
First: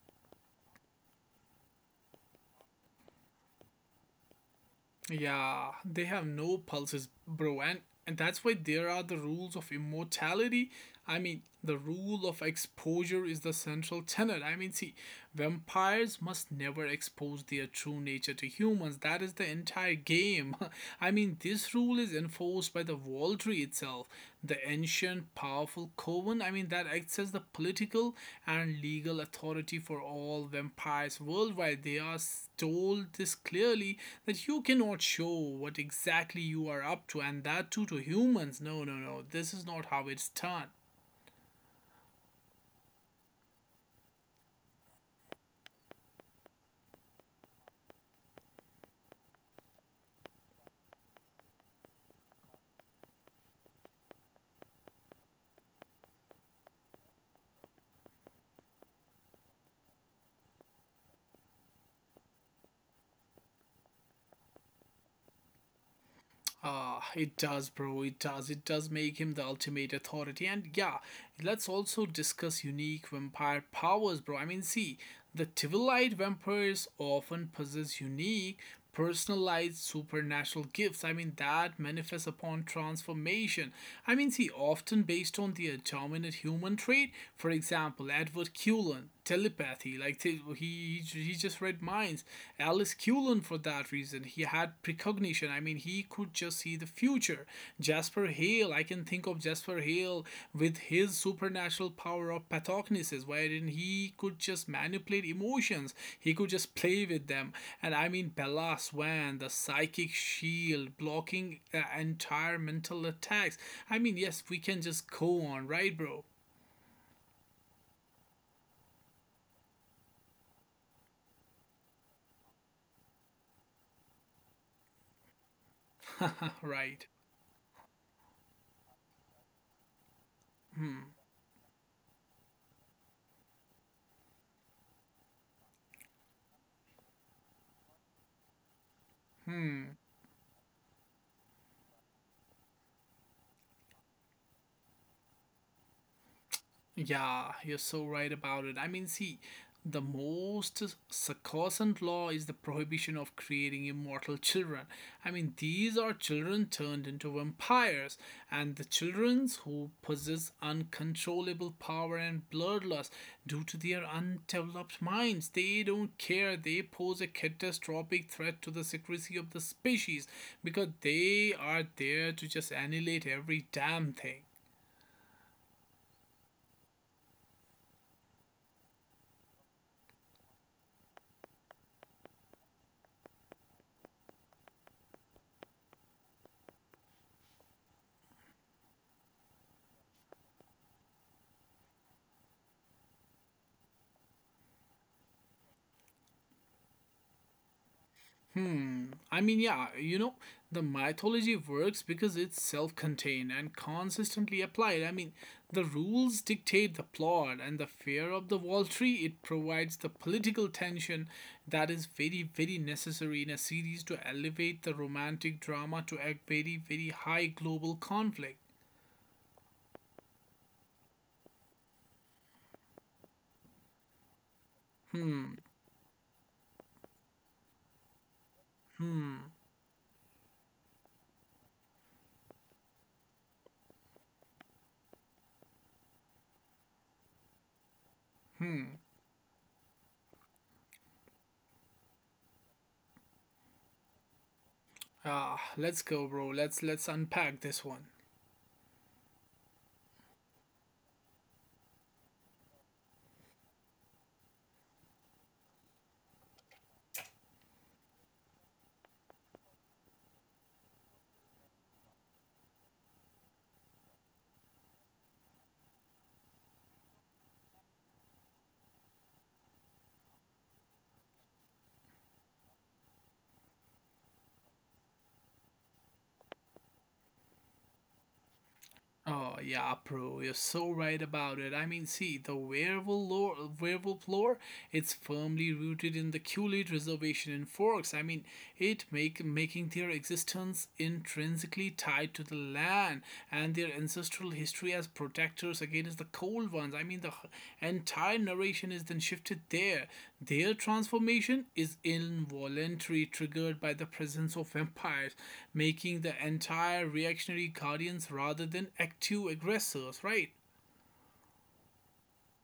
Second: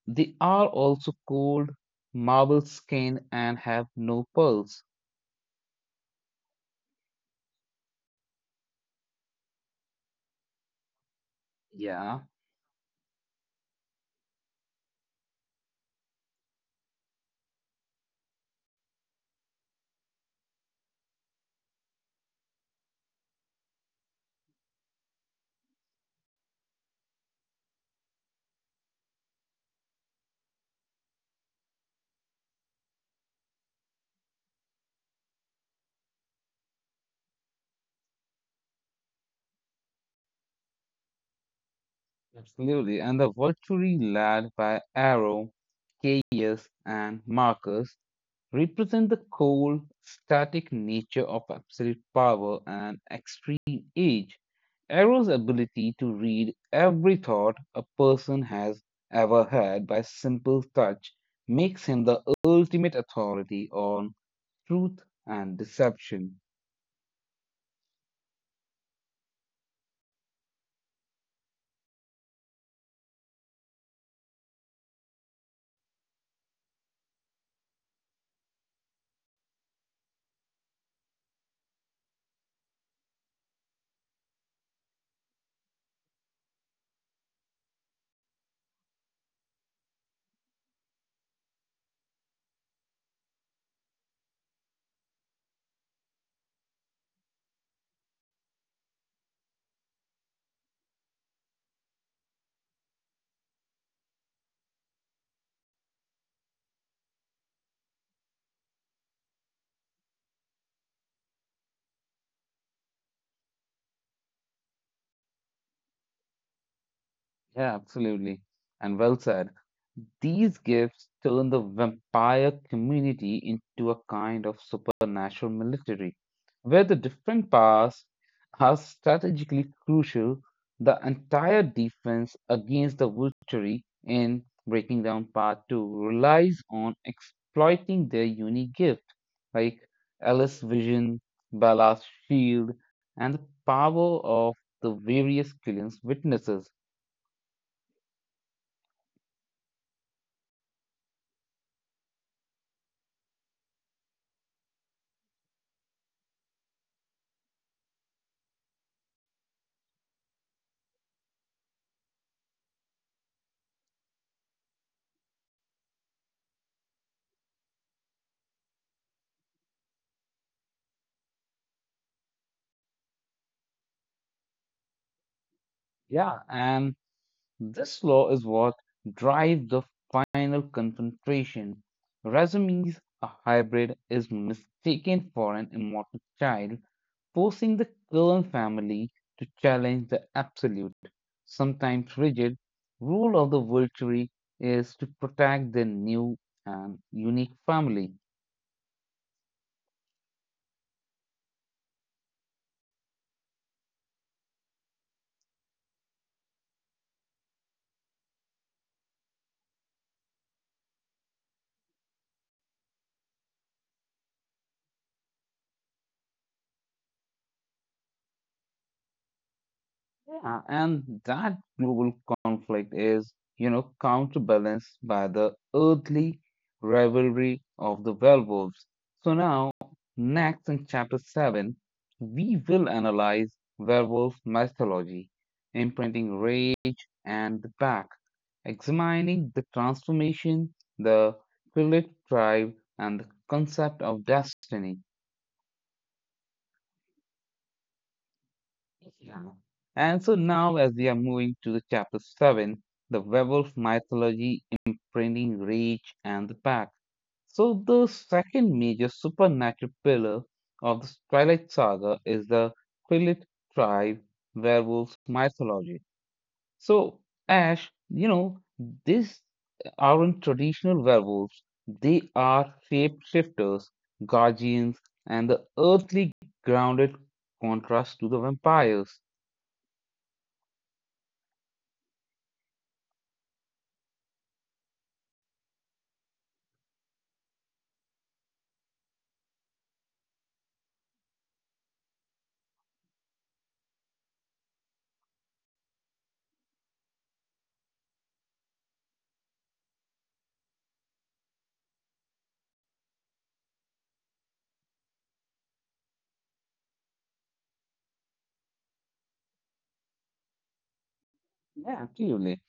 [SPEAKER 1] they are also cold, marble skinned, and have no pulse.
[SPEAKER 2] Yeah, they have no pulses, bro, and that's why there are the rules of immortality. I mean, the
[SPEAKER 1] Yeah.
[SPEAKER 2] rule of exposure is the central tenet. I mean, see, vampires must never expose their true nature to humans. That is the entire game. I mean, this rule is enforced by the Valtry itself, the ancient, powerful coven. I mean, that acts as the political and legal authority for all vampires worldwide. They are told this clearly that you cannot show what exactly you are up to, and that too to humans. No, no, no. This is not how it's done.
[SPEAKER 1] Absolutely. And the Volturi, led by Arrow, Caius, and Marcus, represent the cold, static nature of absolute power and extreme age. Arrow's ability to read every thought a person has ever had by simple touch makes him the ultimate authority on truth and deception.
[SPEAKER 2] Ah, it does, bro. It does. It does make him the ultimate authority. And yeah, let's also discuss unique vampire powers, bro. I mean, see, the Tivilite vampires often possess unique, personalized supernatural gifts. I mean, that manifests upon transformation. I mean, see, often based on the dominant human trait. For example, Edward Cullen, telepathy. Like he just read minds. Alice Cullen for that reason. He had precognition. I mean, he could just see the future. Jasper Hale. I can think of Jasper Hale with his supernatural power of pathognosis, wherein he could just manipulate emotions. He could just play with them. And I mean, Bella Swan, the psychic shield, blocking entire mental attacks. I mean, yes, we can just go on, right, bro?
[SPEAKER 1] Yeah, absolutely. And well said. These gifts turn the vampire community into a kind of supernatural military, where the
[SPEAKER 2] Right.
[SPEAKER 1] different powers are strategically crucial. The
[SPEAKER 2] Hmm.
[SPEAKER 1] entire defense against the witchery in Breaking Down Part 2 relies on exploiting their unique gift, like
[SPEAKER 2] Hmm.
[SPEAKER 1] Alice's Vision, Bella's Shield, and the power of the various Killian's witnesses.
[SPEAKER 2] Yeah, you're so right about it. I mean, see, the most sacrosanct law is the prohibition of creating immortal children. I mean, these are children turned into vampires, and the children who possess uncontrollable power and bloodlust due to their undeveloped minds. They don't care. They pose a catastrophic threat to the secrecy of the species because they are there to just annihilate every damn thing.
[SPEAKER 1] Yeah, and this law is what drives the final concentration. Razumi's a hybrid is mistaken for an immortal child, forcing the Kern family to challenge the absolute, sometimes rigid, rule of the Volturi is to protect their new and unique family.
[SPEAKER 2] Hmm. I mean, yeah, you know, the mythology works because it's self contained and consistently applied. I mean, the rules dictate the plot, and the fear of the wall tree, it provides the political tension that is very, very necessary in a series to elevate the romantic drama to a very, very high global conflict.
[SPEAKER 1] Yeah, and that global conflict is, you know, counterbalanced by the
[SPEAKER 2] Hmm.
[SPEAKER 1] earthly rivalry of the werewolves. So
[SPEAKER 2] Hmm.
[SPEAKER 1] now, next in chapter 7, we will analyze werewolf mythology, imprinting rage and the pack, examining the transformation, the Philip tribe, and the concept of destiny.
[SPEAKER 2] Ah, let's go, bro. Let's unpack this one.
[SPEAKER 1] Yeah. And so now, as we are moving to the chapter 7, the werewolf mythology imprinting rage and the pack. So, the second major supernatural pillar of the Twilight Saga is the Quillet tribe werewolf mythology. So, Ash, you know, these aren't traditional werewolves, they are shapeshifters, guardians, and the earthly grounded contrast to the vampires.
[SPEAKER 2] Oh yeah, bro, you're so right about it. I mean, see, the werewolf lore, it's firmly rooted in the Culeid Reservation in Forks. I mean, it make making their existence intrinsically tied to the land and their ancestral history as protectors against the cold ones. I mean, the entire narration is then shifted there. Their transformation is involuntary, triggered by the presence of vampires, making the entire reactionary guardians rather than active aggressors, right?
[SPEAKER 1] Yeah, absolutely.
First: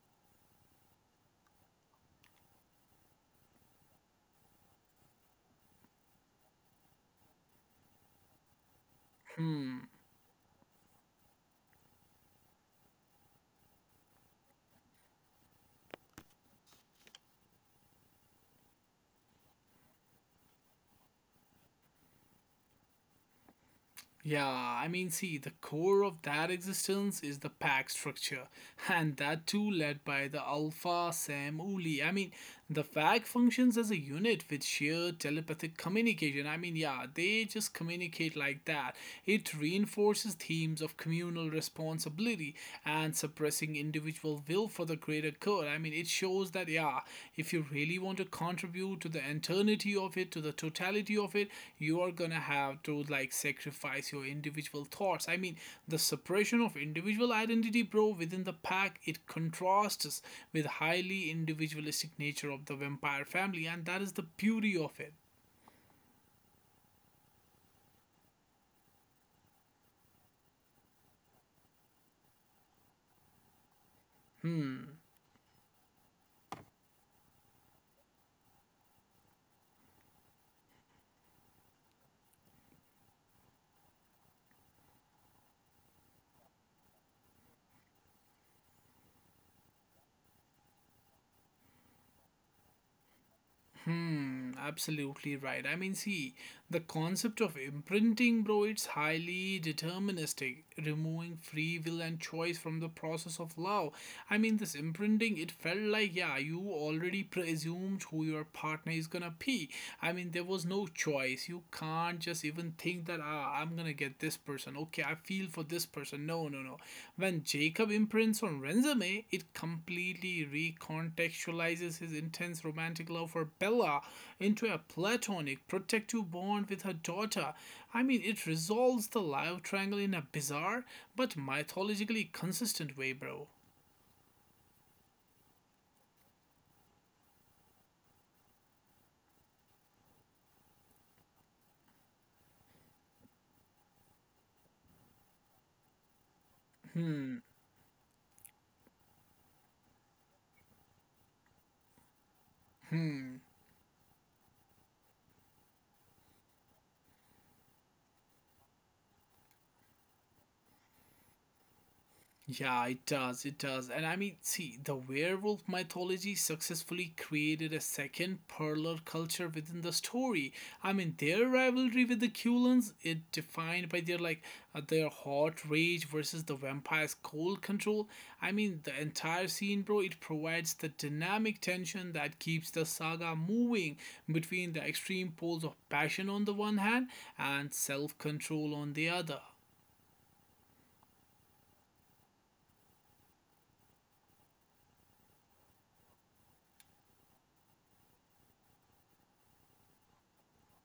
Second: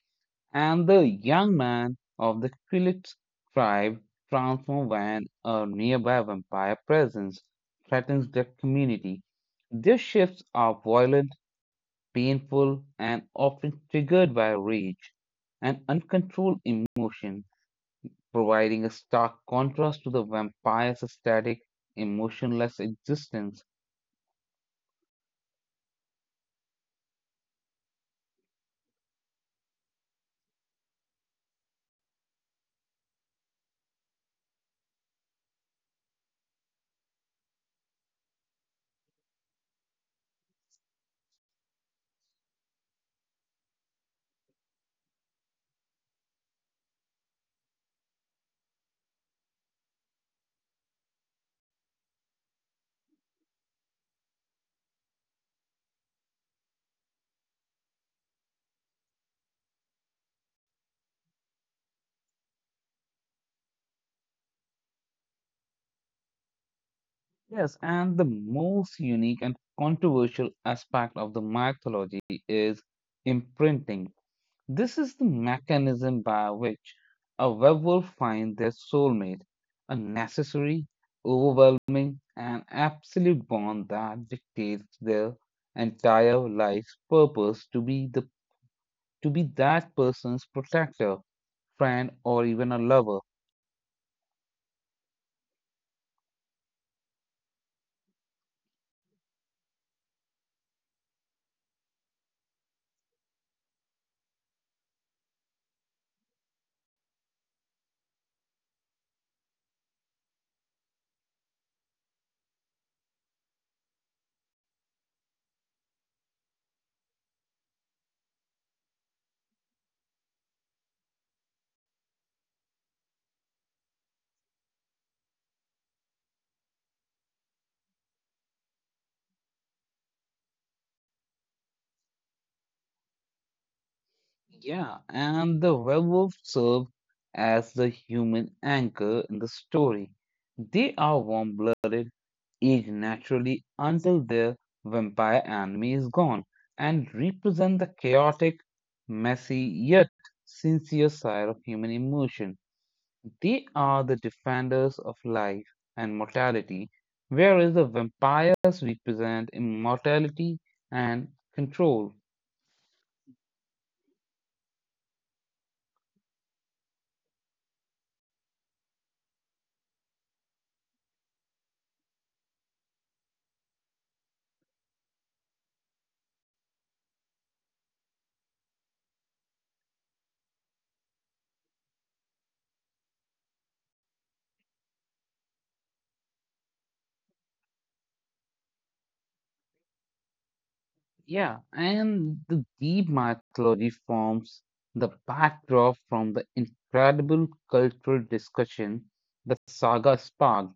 [SPEAKER 1] And the young man of the Quilit tribe transforms when a nearby vampire presence threatens their community.
[SPEAKER 2] Hmm.
[SPEAKER 1] These shifts are violent, painful, and often triggered by rage and uncontrolled emotion, providing a stark contrast to the vampire's static, emotionless existence.
[SPEAKER 2] Yeah, I mean, see, the core of that existence is the pack structure, and that too led by the Alpha Sam Uli. I mean, the pack functions as a unit with sheer telepathic communication. I mean, yeah, they just communicate like that. It reinforces themes of communal responsibility and suppressing individual will for the greater good. I mean, it shows that, yeah, if you really want to contribute to the eternity of it, to the totality of it, you are gonna have to like sacrifice your individual thoughts. I mean, the suppression of individual identity, bro, within the pack, it contrasts with highly individualistic nature of the vampire family, and that is the beauty of it.
[SPEAKER 1] Yes, and the most unique and controversial aspect of the mythology is imprinting.
[SPEAKER 2] Hmm.
[SPEAKER 1] This is the mechanism by which a werewolf finds their soulmate, a necessary, overwhelming, and absolute bond that dictates their entire life's purpose to be that person's protector, friend, or even a lover.
[SPEAKER 2] Hmm, absolutely right. I mean, see, the concept of imprinting, bro, it's highly deterministic, removing free will and choice from the process of love. I mean, this imprinting, it felt like, yeah, you already presumed who your partner is gonna be. I mean, there was no choice. You can't just even think that, ah, I'm gonna get this person. Okay, I feel for this person. No, no, no. When Jacob imprints on Renzomi, it completely recontextualizes his intense romantic love for Bella into a platonic, protective bond with her daughter. I mean, it resolves the love triangle in a bizarre but mythologically consistent way, bro.
[SPEAKER 1] Yeah, and the werewolf serve as the human anchor in the story. They are warm blooded, age naturally until their vampire enemy is gone, and
[SPEAKER 2] Hmm,
[SPEAKER 1] represent the chaotic, messy, yet sincere side of human emotion.
[SPEAKER 2] hmm.
[SPEAKER 1] They are the defenders of life and mortality, whereas the vampires represent immortality and control.
[SPEAKER 2] Yeah, it does. It does. And I mean, see, the werewolf mythology successfully created a second parlor culture within the story. I mean, their rivalry with the Culans it defined by their like their hot rage versus the vampire's cold control. I mean, the entire scene, bro, it provides the dynamic tension that keeps the saga moving between the extreme poles of passion on the one hand and self-control on the other.
[SPEAKER 1] Yeah, and the deep mythology forms the backdrop from the incredible cultural discussion the saga sparked.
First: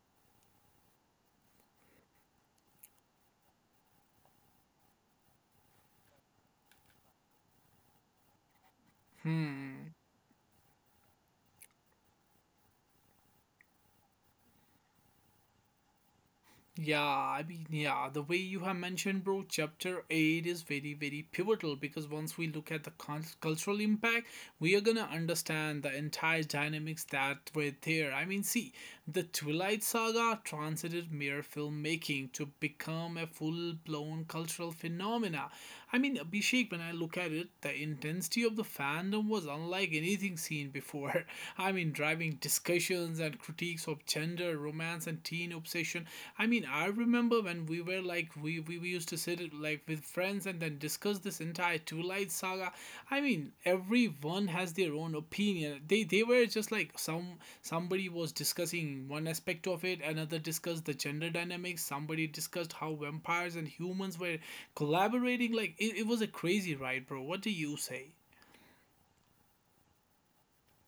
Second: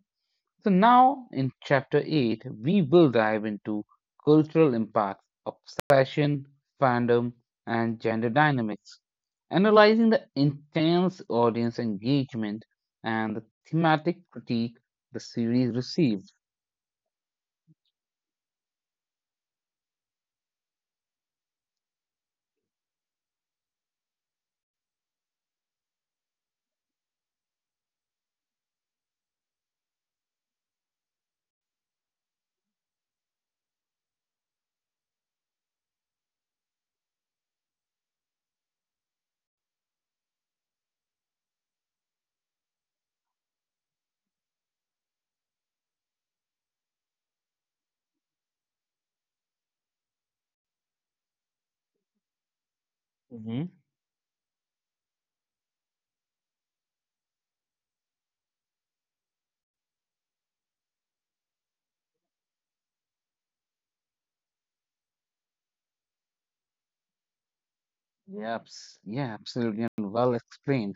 [SPEAKER 1] So now in chapter 8, we will dive into cultural impacts, obsession, fandom, and gender dynamics,
[SPEAKER 2] Hmm.
[SPEAKER 1] analyzing the intense audience engagement and the thematic critique the series received.
[SPEAKER 2] Yeah, I mean, yeah, the way you have mentioned, bro, chapter 8 is very, very pivotal because once we look at the cultural impact, we are gonna understand the entire dynamics that were there. I mean, see, the Twilight Saga transited mere filmmaking to become a full blown cultural phenomena. I mean, Abhishek, when I look at it, the intensity of the fandom was unlike anything seen before. I mean, driving discussions and critiques of gender, romance, and teen obsession. I mean, I remember when we were like we used to sit like with friends and then discuss this entire Two Light saga. I mean,
[SPEAKER 1] Hmm.
[SPEAKER 2] everyone has their own opinion. They were just like somebody was discussing one aspect of it, another discussed the gender dynamics, somebody discussed how vampires and humans were collaborating. Like it was a crazy ride, bro. What do you say?
[SPEAKER 1] Yep, yeah, absolutely, and well explained.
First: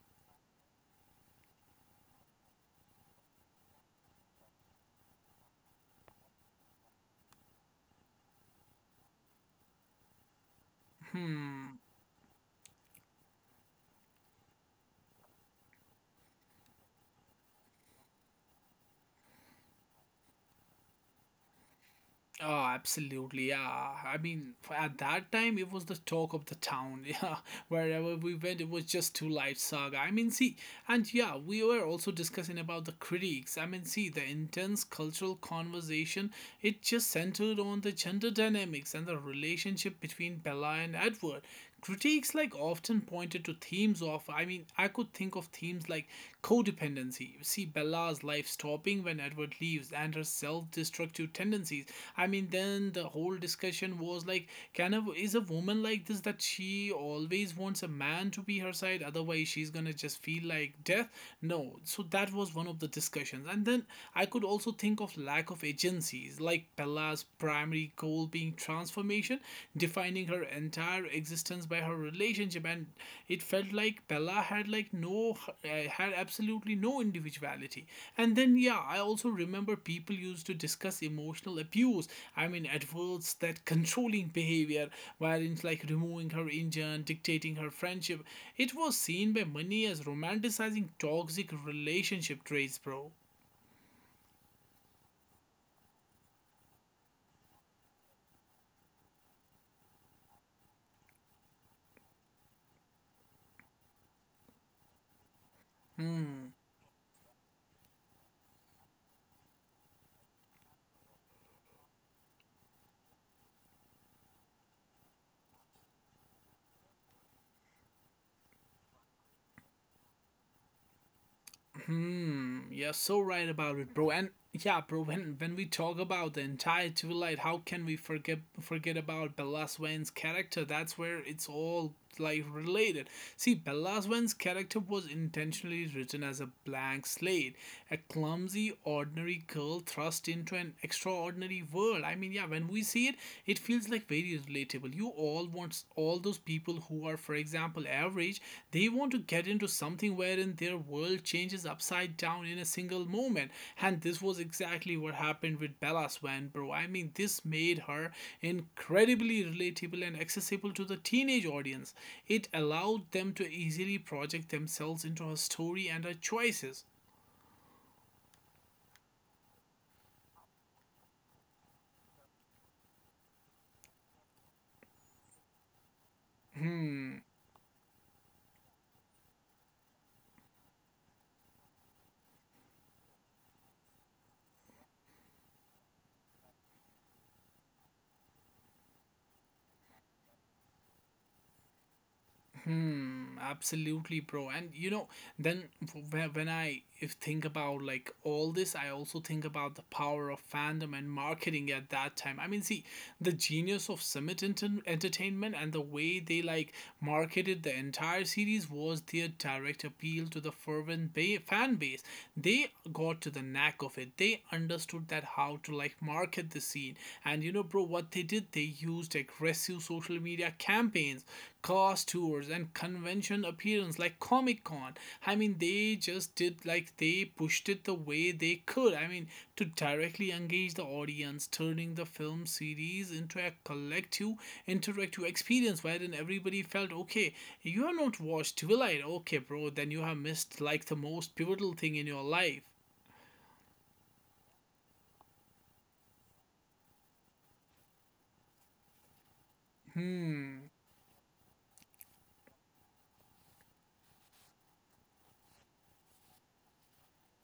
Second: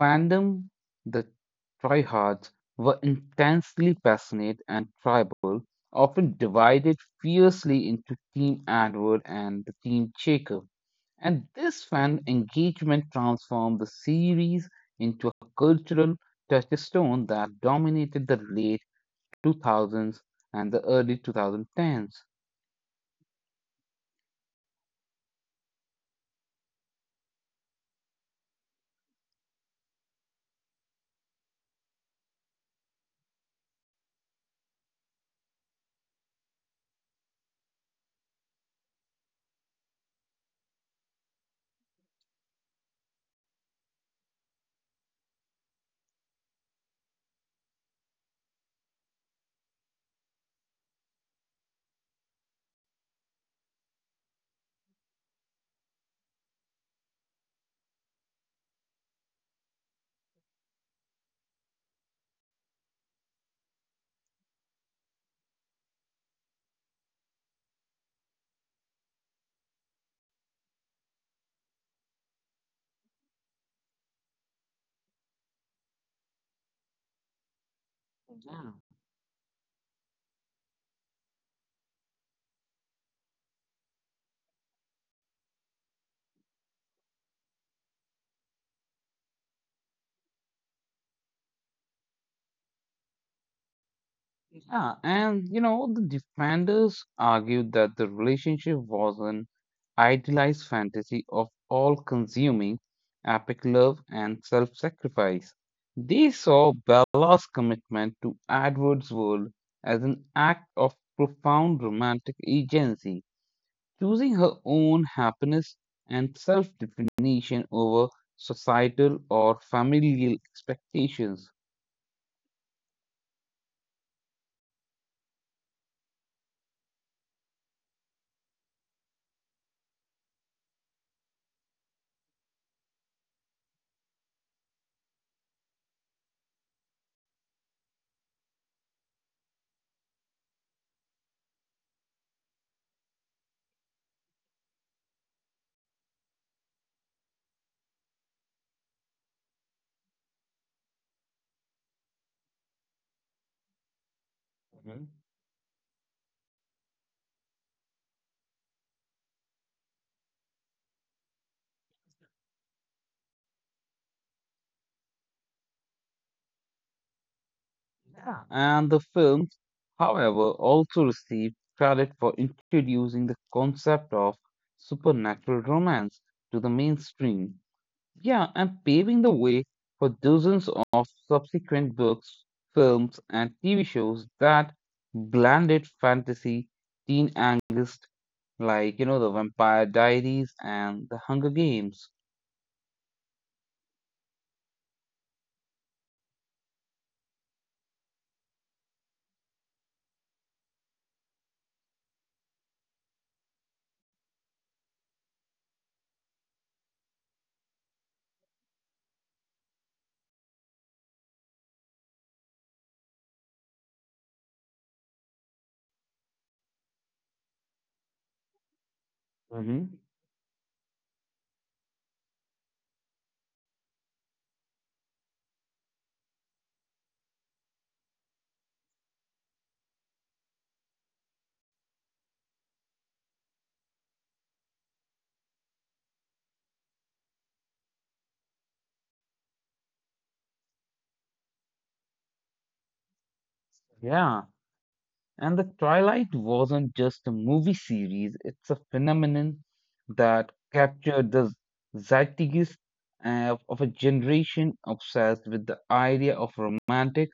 [SPEAKER 1] Fandom, the tryhards were intensely passionate and tribal, often divided fiercely into Team Edward and the Team Jacob. And
[SPEAKER 2] Hmm.
[SPEAKER 1] this fan engagement transformed the series into a cultural touchstone that dominated the late 2000s and the early 2010s.
[SPEAKER 2] Oh, absolutely. Yeah. I mean, at that time, it was the talk of the town. Yeah. Wherever we went, it was just two life saga. I mean, see, and yeah, we were also discussing about the critiques. I mean, see, the intense cultural conversation, it just centered on the gender dynamics and the relationship between Bella and Edward. Critiques like often pointed to themes of, I mean, I could think of themes like codependency. See, Bella's life stopping when Edward outward leaves and her self-destructive tendencies. I mean, then the whole discussion was like, can a, is a woman like this that she always wants a man to be her side, otherwise she's gonna just feel like death? No, so that was one of the discussions. And then I could also think of lack of agencies, like Bella's primary goal being transformation, defining her entire existence by her relationship. And it felt like Bella had like no uh, had absolutely no individuality. And then, yeah, I also remember people used to discuss emotional abuse. I mean, at adverts, that controlling behavior, wherein like removing her engine, dictating her friendship, it was seen by many as romanticizing toxic relationship traits, bro.
[SPEAKER 1] Yeah, and you know, the defenders argued that the relationship was an idealized fantasy of all consuming epic love and self sacrifice. They
[SPEAKER 2] Hmm.
[SPEAKER 1] saw Bella's commitment to Edward's world as an act of profound romantic agency, choosing her own happiness and self definition over societal or familial expectations.
[SPEAKER 2] Hmm, you're so right about it, bro. And yeah, bro, when we talk about the entire Twilight, how can we forget about Bella Swan's character? That's where it's all like related. See, Bella Swan's character was intentionally written as a blank slate, a clumsy, ordinary girl thrust into an extraordinary world. I mean, yeah, when we see it, it feels like very is relatable. You all want all those people who are, for example, average, they want to get into something wherein their world changes upside down in a single moment. And this was exactly what happened with Bella Swan, bro. I mean, this made her incredibly relatable and accessible to the teenage audience. It allowed them to easily project themselves into her story and her choices.
[SPEAKER 1] Yeah, and the film, however, also received credit for introducing the concept of supernatural romance to the
[SPEAKER 2] Hmm.
[SPEAKER 1] mainstream. Yeah, and paving the way for dozens of subsequent books, films, and TV shows that blended fantasy, teen angst, like, you know, The Vampire Diaries and The Hunger Games.
[SPEAKER 2] Hmm, absolutely, bro. And you know, then when I if think about like all this, I also think about the power of fandom and marketing at that time. I mean, see, the genius of Summit Entertainment and the way they like marketed the entire series was their direct appeal to the fervent fan base. They got to the knack of it. They understood that how to like market the scene. And you know, bro, what they did, they used aggressive
[SPEAKER 1] Hmm.
[SPEAKER 2] social media campaigns, cast tours, and convention appearance like Comic Con. I mean, they just did like they pushed it the way they could. I mean, to directly engage the audience, turning the film series into a collective interactive experience wherein everybody felt, okay, you have not watched Twilight, okay, bro, then you have missed like the most pivotal thing in your life.
[SPEAKER 1] Yeah. And the Twilight wasn't just a movie series, it's a phenomenon that
[SPEAKER 2] Hmm.
[SPEAKER 1] captured the zeitgeist of a generation obsessed with the idea of romantic,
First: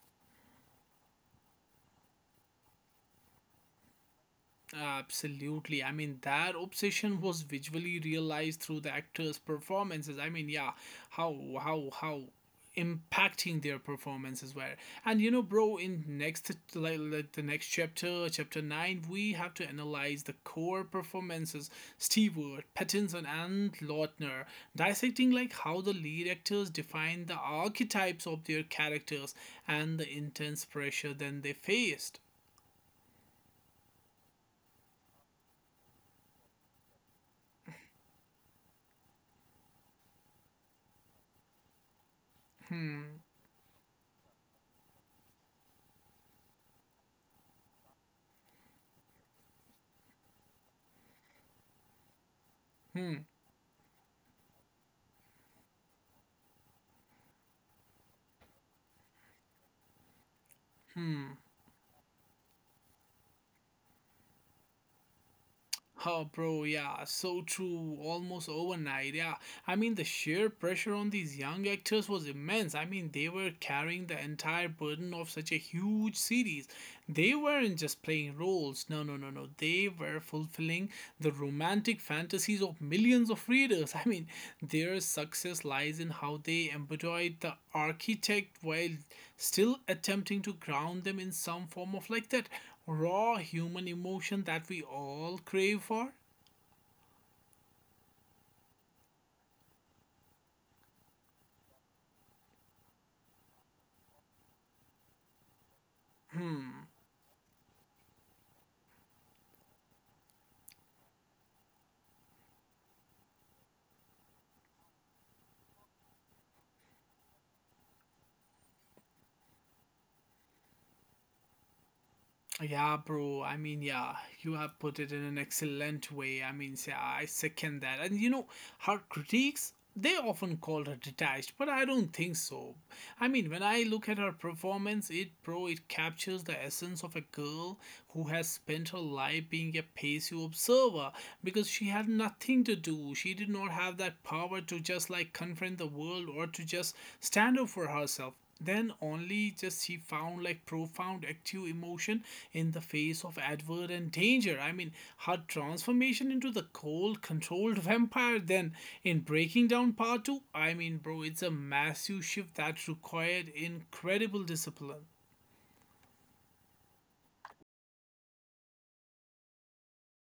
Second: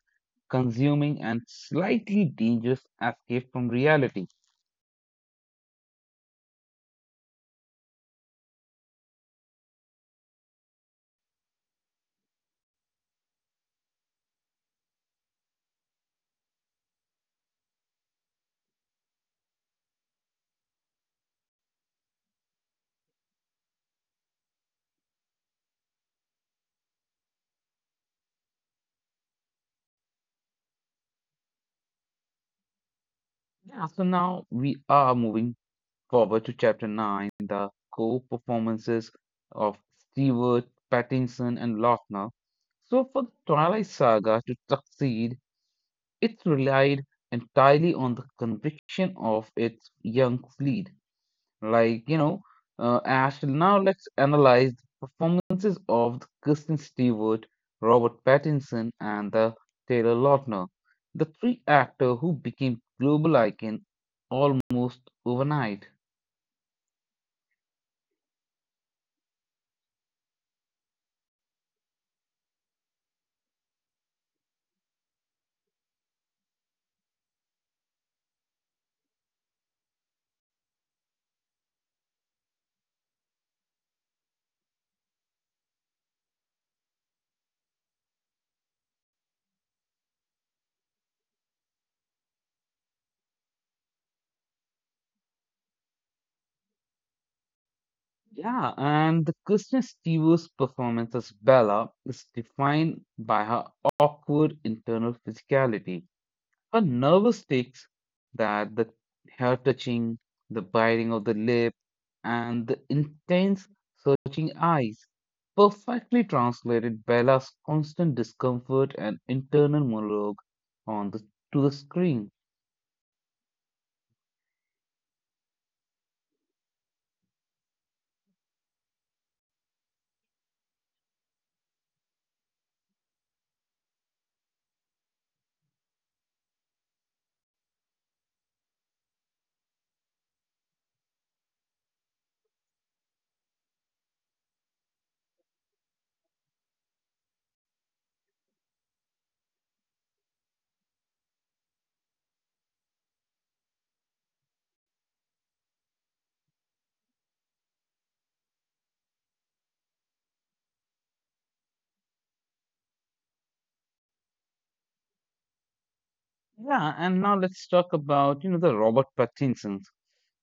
[SPEAKER 1] consuming, and slightly dangerous escape from reality.
[SPEAKER 2] Absolutely. I mean, that obsession was visually realized through the actors' performances. I mean, yeah, how how impacting their performances were. And you know, bro, in next like the next chapter, chapter 9, we have to analyze the core performances: Stewart, Pattinson, and Lautner, dissecting like how the lead actors define the archetypes of their characters and the intense pressure then they faced.
[SPEAKER 1] Yeah, so now we are moving forward to chapter 9, the co performances of Stewart, Pattinson, and Lautner. So, for
[SPEAKER 2] Hmm.
[SPEAKER 1] the Twilight Saga to succeed, it relied entirely on the conviction of its young fleet. Like, you know,
[SPEAKER 2] Hmm.
[SPEAKER 1] Ash, now let's analyze the performances of the Kirsten Stewart, Robert Pattinson, and the Taylor Lautner, the
[SPEAKER 2] Hmm.
[SPEAKER 1] three actors who became global icon almost overnight.
[SPEAKER 2] Oh, bro, yeah, so true. Almost overnight, yeah. I mean, the sheer pressure on these young actors was immense. I mean, they were carrying the entire burden of such a huge series. They weren't just playing roles. No, no, no, no. They were fulfilling the romantic fantasies of millions of readers. I mean, their success lies in how they embodied the architect while still attempting to ground them in some form of like that raw human emotion that we all crave for.
[SPEAKER 1] Yeah, and the Kristen Stewart's performance as Bella is defined by her awkward internal physicality. Her
[SPEAKER 2] Hmm.
[SPEAKER 1] nervous tics that the hair touching, the biting of the lip, and the intense searching eyes perfectly translated Bella's constant discomfort and internal monologue on the, to the screen.
[SPEAKER 2] Yeah, bro. I mean, yeah, you have put it in an excellent way. I mean, yeah, I second that. And you know, her critiques, they often called her detached, but I don't think so. I mean, when I look at her performance, bro, it captures the essence of a girl who has spent her life being a passive observer because she had nothing to do. She did not have that power to just like confront the world or to just stand up for herself. Then only just he found like profound active emotion in the face of adverse and danger. I mean, her transformation into the cold, controlled vampire, then in Breaking Down Part 2, I mean, bro, it's a massive shift that required incredible discipline.
[SPEAKER 1] Yeah, and now let's talk about, you know, the Robert Pattinsons.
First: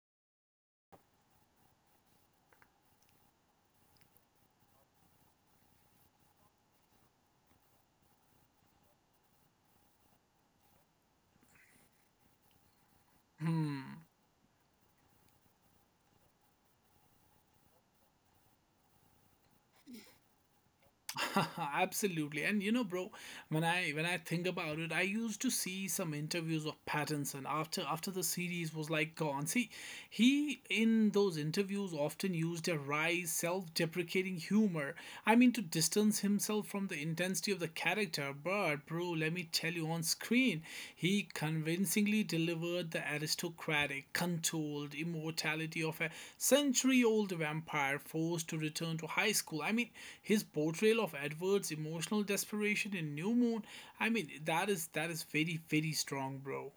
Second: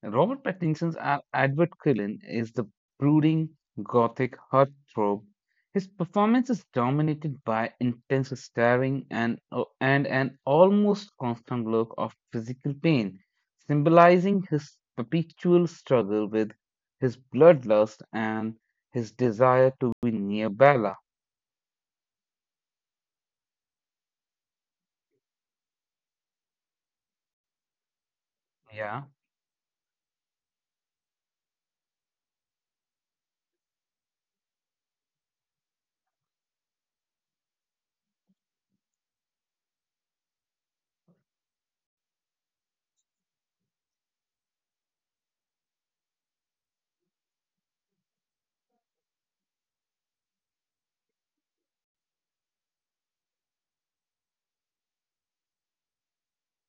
[SPEAKER 1] Robert Pattinson's Edward Cullen is the brooding gothic heartthrob. His performance is dominated by intense staring and an almost constant look of physical pain,
[SPEAKER 2] Hmm.
[SPEAKER 1] symbolizing his perpetual struggle with his bloodlust and his desire to be near Bella.
[SPEAKER 2] Absolutely. And you know, bro, when I think about it, I used to see some interviews of Pattinson after the series was
[SPEAKER 1] Yeah.
[SPEAKER 2] like gone. See, he in those interviews often used a wry, self-deprecating humor. I mean, to distance himself from the intensity of the character, but bro, let me tell you, on screen, he convincingly delivered the aristocratic, controlled immortality of a century old vampire forced to return to high school. I mean, his portrayal of Edward's emotional desperation in New Moon, I mean, that is very, very strong, bro.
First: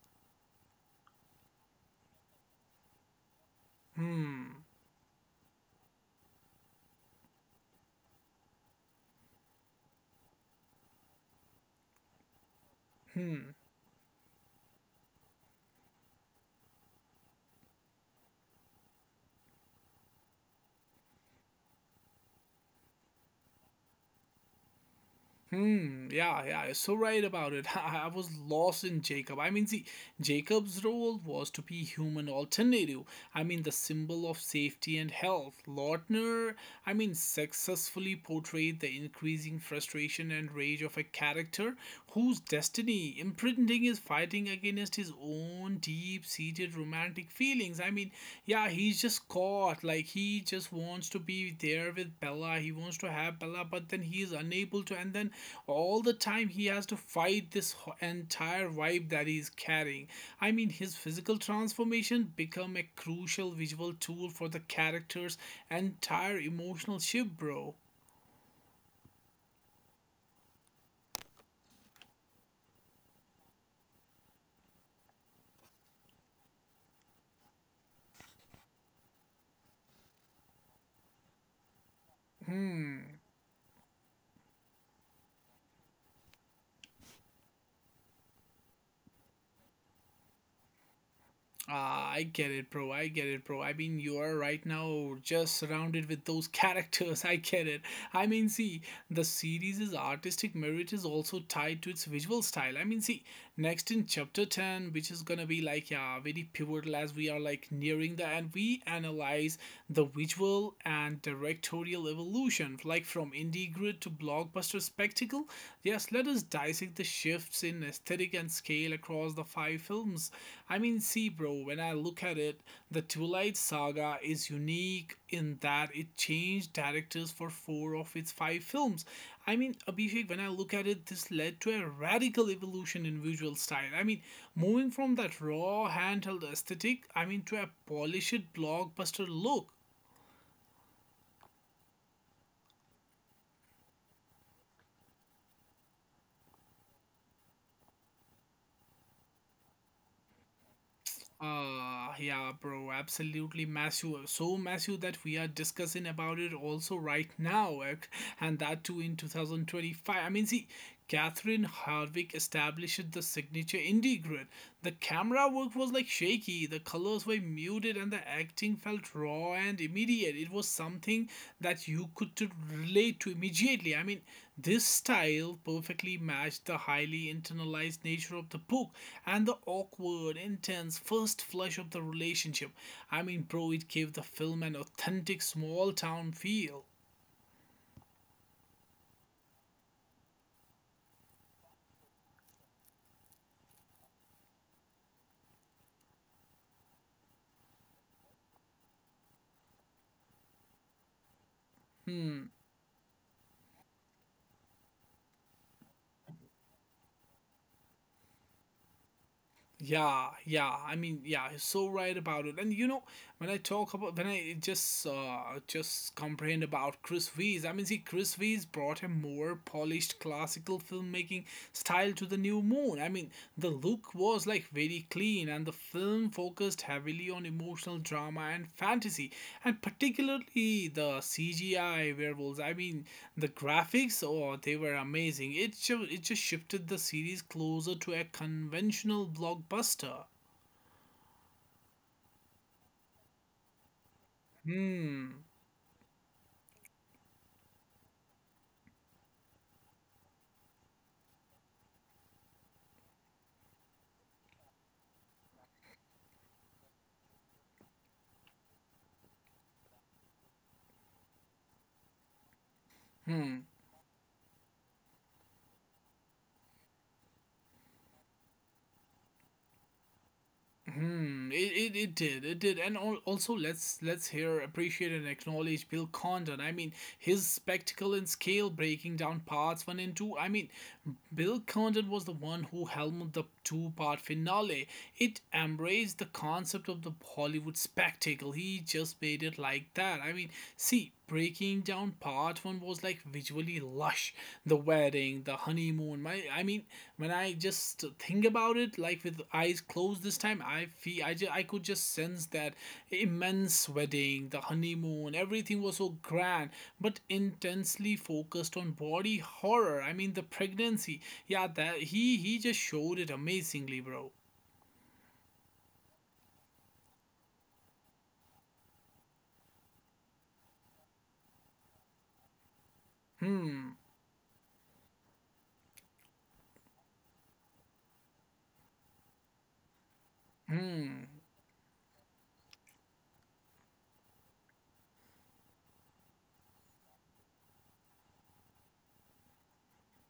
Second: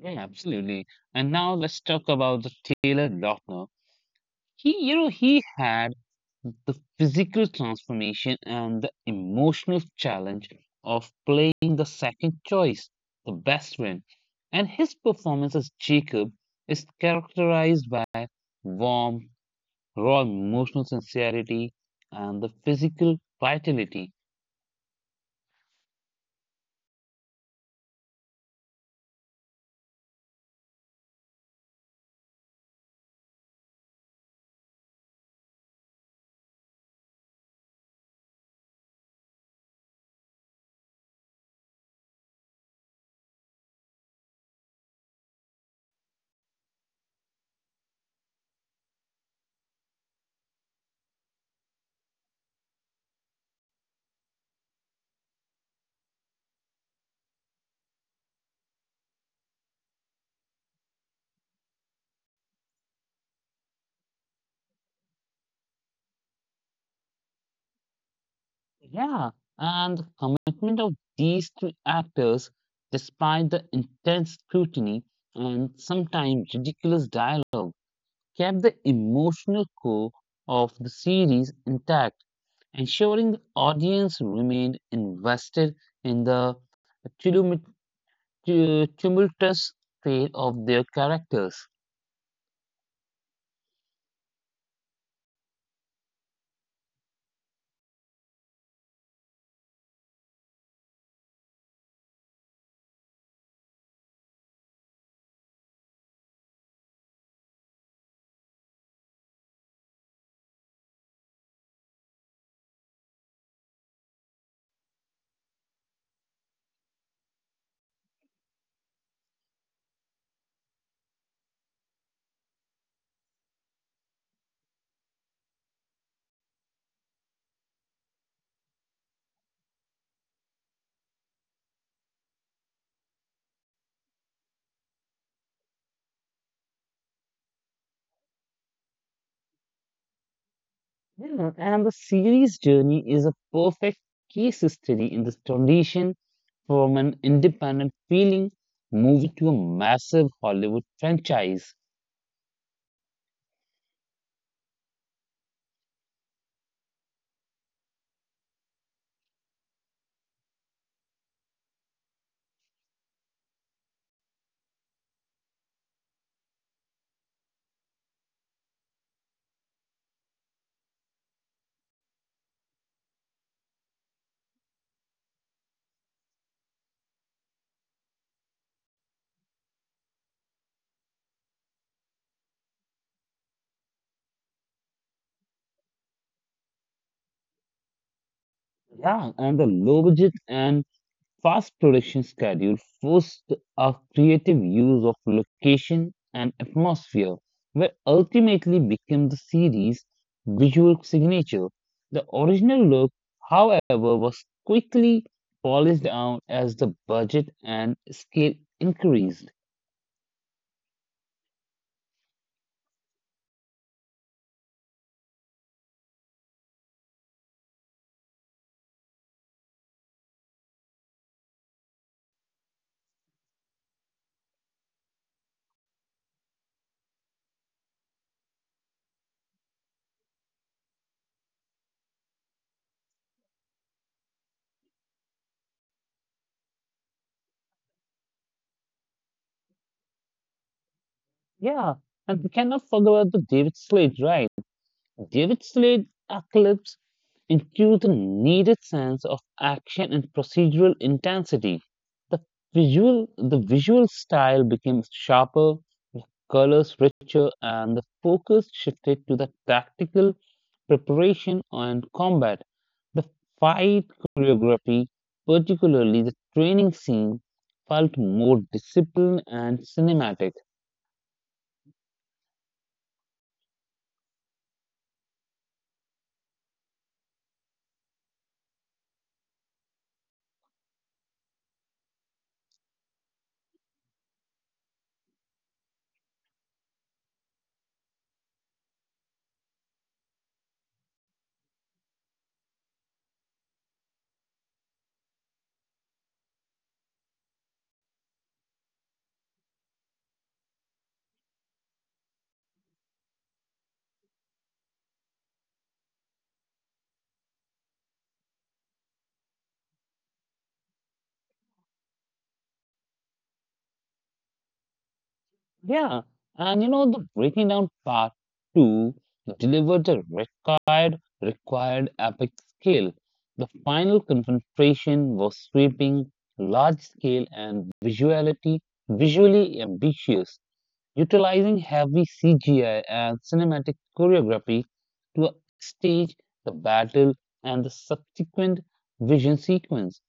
[SPEAKER 1] Yeah, absolutely. And now let's talk about the Taylor Lautner.
[SPEAKER 2] Hmm.
[SPEAKER 1] He, you know, he had the physical transformation and the emotional challenge of playing the second choice, the
[SPEAKER 2] Hmm.
[SPEAKER 1] best friend. And his performance as Jacob is characterized by warmth, raw emotional sincerity, and the physical vitality.
[SPEAKER 2] Hmm. Yeah. Yeah. You're so right about it. I was lost in Jacob. I mean, see, Jacob's role was to be human alternative. I mean, the symbol of safety and health. Lautner, I mean, successfully portrayed the increasing frustration and rage of a character whose destiny imprinting is fighting against his own deep-seated romantic feelings. I mean, yeah, he's just caught. Like he just wants to be there with Bella. He wants to have Bella, but then he is unable to. And then all the time he has to fight this entire vibe that he's carrying. I mean, his physical transformation become a crucial visual tool for the character's entire emotional shift, bro.
[SPEAKER 1] Yeah, and the commitment of these three actors, despite the intense scrutiny and sometimes ridiculous dialogue, kept the emotional core of the series intact,
[SPEAKER 2] Hmm.
[SPEAKER 1] ensuring the audience remained invested in the tumult- tumultuous fate of their characters.
[SPEAKER 2] Ah, I get it, bro. I get it, bro. I mean, you are right now just surrounded with those characters. I get it. I mean, see, the series' artistic merit is also tied to its visual style. I mean, see, next in chapter 10, which is gonna be like, yeah, very pivotal as we are like nearing the end, we analyze the visual and directorial evolution, like from indie grid to blockbuster spectacle. Yes, let us dissect the shifts in aesthetic and scale across the 5 films. I mean, see, bro, when I look at it, the Twilight Saga is unique in that it changed directors for four of its five films. I mean, Abhishek, when I look at it, this led to a radical evolution in visual style. I mean, moving from that raw handheld aesthetic, I mean, to a polished blockbuster look.
[SPEAKER 1] Yeah, and the series journey is a perfect case study in this transition from an independent feeling movie to a massive Hollywood franchise.
[SPEAKER 2] Yeah, bro, absolutely massive. So massive that we are discussing about it also right now, and that too in 2025. I mean, see, Catherine Hardwick established the signature indie grid. The camera work was like shaky, the colors were muted, and the acting felt raw and immediate. It was something that you could to relate to immediately. I mean, this style perfectly matched the highly internalized nature of the book and the awkward, intense first flush of the relationship. I mean, bro, it gave the film an authentic small town feel.
[SPEAKER 1] Yeah, and the low budget and fast production schedule forced a creative use of location and atmosphere, where ultimately became the series' visual signature. The
[SPEAKER 2] Hmm.
[SPEAKER 1] original look, however, was quickly polished down as the budget and scale increased.
[SPEAKER 2] Yeah, yeah. I mean, yeah, he's so right about it. And you know, when I talk about when I just complained about Chris V's, I mean, see, Chris V's brought a more polished classical filmmaking style to the New Moon. I mean, the look was like very clean, and the film focused heavily on emotional drama and fantasy, and particularly the CGI werewolves. I mean, the graphics, oh, they were amazing. It just shifted the series closer to a conventional blockbuster.
[SPEAKER 1] Yeah, and we cannot forget about the David Slade, right?
[SPEAKER 2] Hmm.
[SPEAKER 1] David Slade eclipsed into the needed sense of action and procedural intensity. The the visual style became sharper, colors richer, and the focus shifted to the tactical preparation and combat. The
[SPEAKER 2] hmm.
[SPEAKER 1] fight choreography, particularly the training scene, felt more disciplined and cinematic.
[SPEAKER 2] It did and also let's here appreciate and acknowledge Bill Condon. I mean, his spectacle and scale breaking down parts one and two. I mean, Bill Condon was the one who helmed the two-part finale. It embraced the concept of the Hollywood spectacle. He just made it like that. I mean, see, breaking down part one was like visually lush. The wedding, the honeymoon. My, I mean, when I just think about it, like with eyes closed this time, I feel I could just sense that immense wedding, the honeymoon, everything was so grand, but intensely focused on body horror. I mean, the pregnancy. Yeah, that he just showed it amazingly, bro.
[SPEAKER 1] Yeah, and you know the breaking down part two delivered the required epic scale. The
[SPEAKER 2] Hmm.
[SPEAKER 1] final confrontation was sweeping, large scale, and visuality visually ambitious,
[SPEAKER 2] Hmm.
[SPEAKER 1] utilizing heavy CGI and cinematic choreography to stage the battle and the subsequent vision sequence.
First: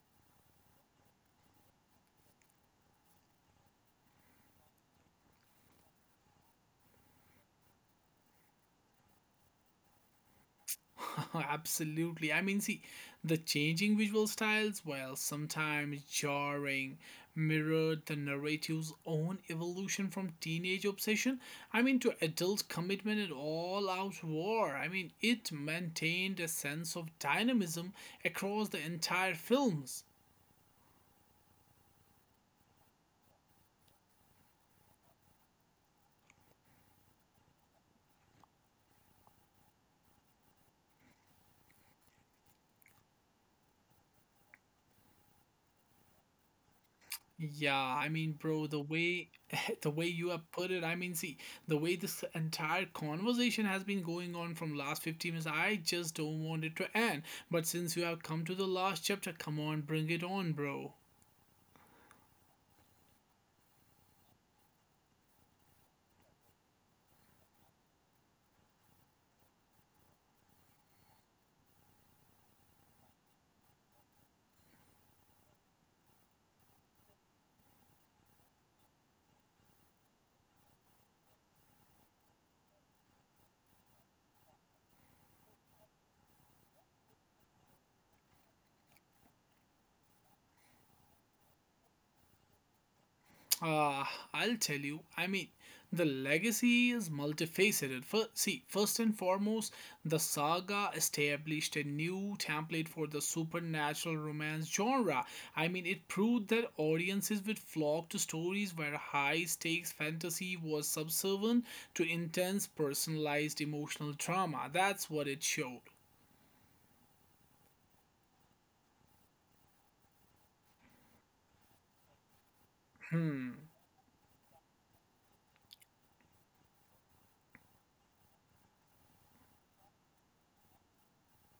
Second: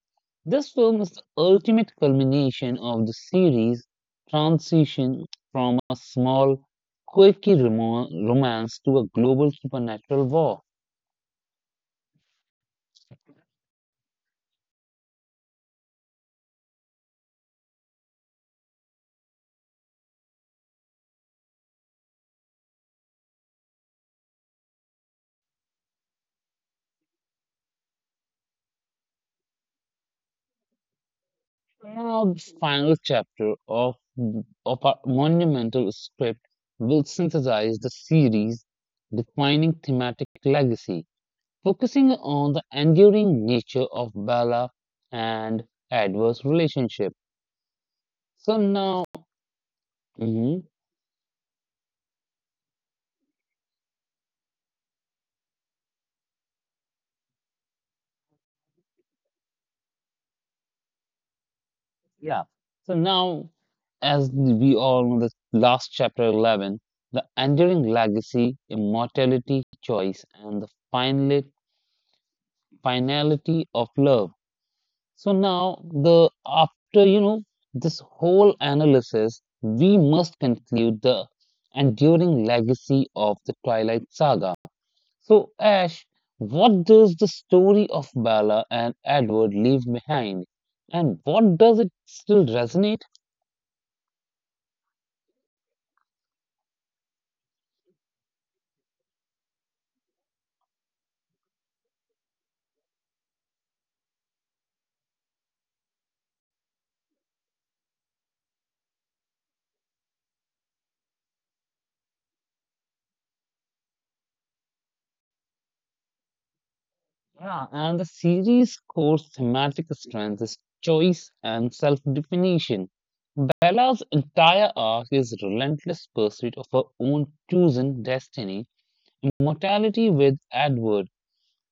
[SPEAKER 1] This film is the ultimate culmination of the series' transition from a small, quirky romance to a global supernatural war.
[SPEAKER 2] Absolutely. I mean, see, the changing visual styles, while sometimes jarring, mirrored the narrative's own evolution from teenage obsession, I mean, to adult commitment and all out war. I mean, it maintained a sense of dynamism across the entire films.
[SPEAKER 1] Now, the final chapter of our monumental script will synthesize the series' defining thematic legacy, focusing on the enduring nature of Bella and Edward's relationship.
[SPEAKER 2] Yeah, I mean,
[SPEAKER 1] So
[SPEAKER 2] bro, the
[SPEAKER 1] now,
[SPEAKER 2] way the way you have put it, I mean, see, the way this entire conversation has been going on from last 15 minutes, I just don't want it to end. But since you have come to the last chapter, come on, bring it on, bro.
[SPEAKER 1] Yeah. So now, as we all know, this last chapter 11, the enduring legacy, immortality, choice, and the finality of love. So now, the after you know this whole analysis, we must conclude the enduring legacy of the Twilight Saga. So, Ash, what does the story of Bella and Edward leave behind, and what does it still resonate?
[SPEAKER 2] Uh, I'll tell you. I mean, the legacy is multifaceted. First, see, first and foremost, the saga established a new template for the supernatural romance genre. I mean, it proved that audiences would flock to stories where high stakes fantasy was subservient to intense personalized emotional drama. That's what it showed.
[SPEAKER 1] Yeah, and the series' core thematic strength is choice and self definition.
[SPEAKER 2] Hmm.
[SPEAKER 1] Bella's entire arc is relentless pursuit of her own chosen destiny, immortality with Edward,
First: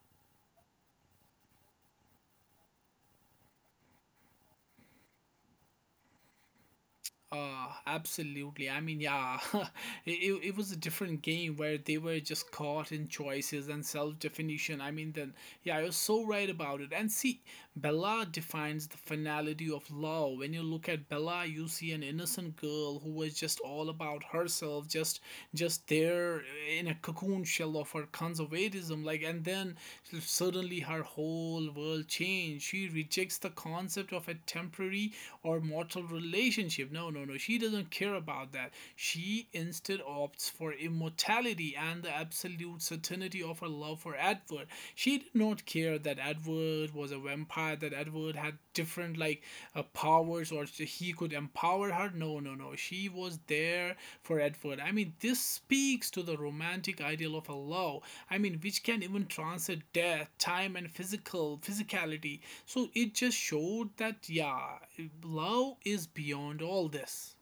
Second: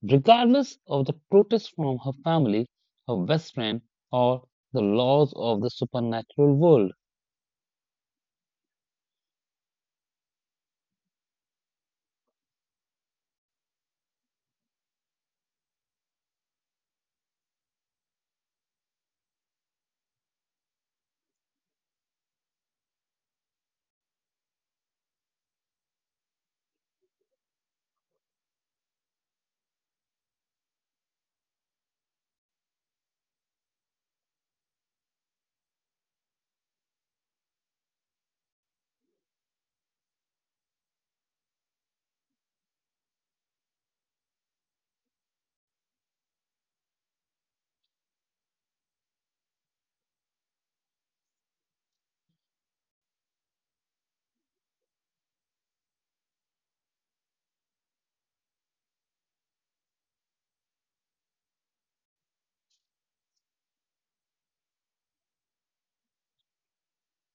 [SPEAKER 1] regardless of the protest from her family, her best friend, or the laws of the supernatural world.
[SPEAKER 2] Absolutely. I mean, yeah, it was a different game where they were just caught in choices and self definition. I mean, then, yeah, you're so right about it. And see, Bella defines the finality of love. When you look at Bella, you see an innocent girl who was just all about herself, just there in a cocoon shell of her conservatism. Like, and then suddenly her whole world changed. She rejects the concept of a temporary or mortal relationship. No, no, no. She doesn't care about that. She instead opts for immortality and the absolute certainty of her love for Edward. She did not care that Edward was a vampire, that Edward had different like powers or he could empower her. No, no, no. She was there for Edward. I mean, this speaks to the romantic ideal of a love. I mean, which can even transcend death, time, and physical physicality. So it just showed that yeah, love is beyond all this.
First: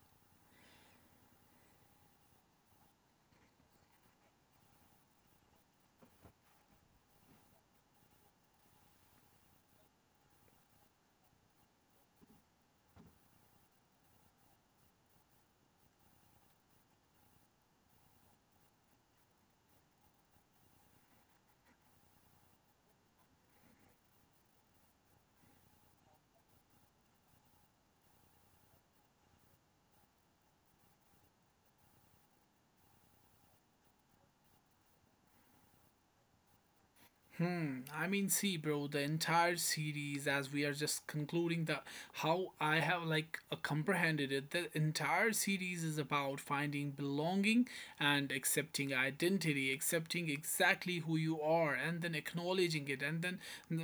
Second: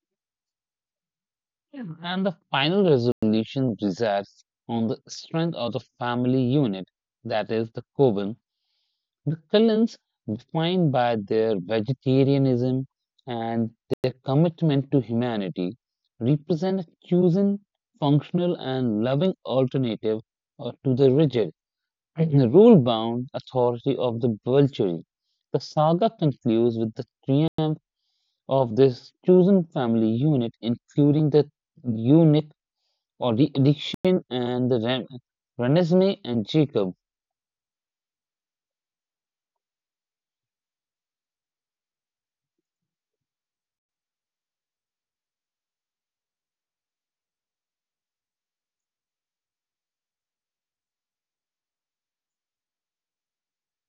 [SPEAKER 1] Yeah. And the final resolution resides on the strength of the family unit, that is, the coven, The Cullens, defined by their vegetarianism and their commitment to humanity, represent a chosen, functional, and loving alternative to the rigid, rule bound authority of the Volturi. The saga concludes with the triumph of this chosen family unit, including the eunuch or the addiction and the Renesmee and Jacob.
[SPEAKER 2] Hmm. I mean, see, bro, the entire series, as we are just concluding the how I have like comprehended it, the entire series is about finding belonging and accepting identity, accepting exactly who you are, and then acknowledging it, and then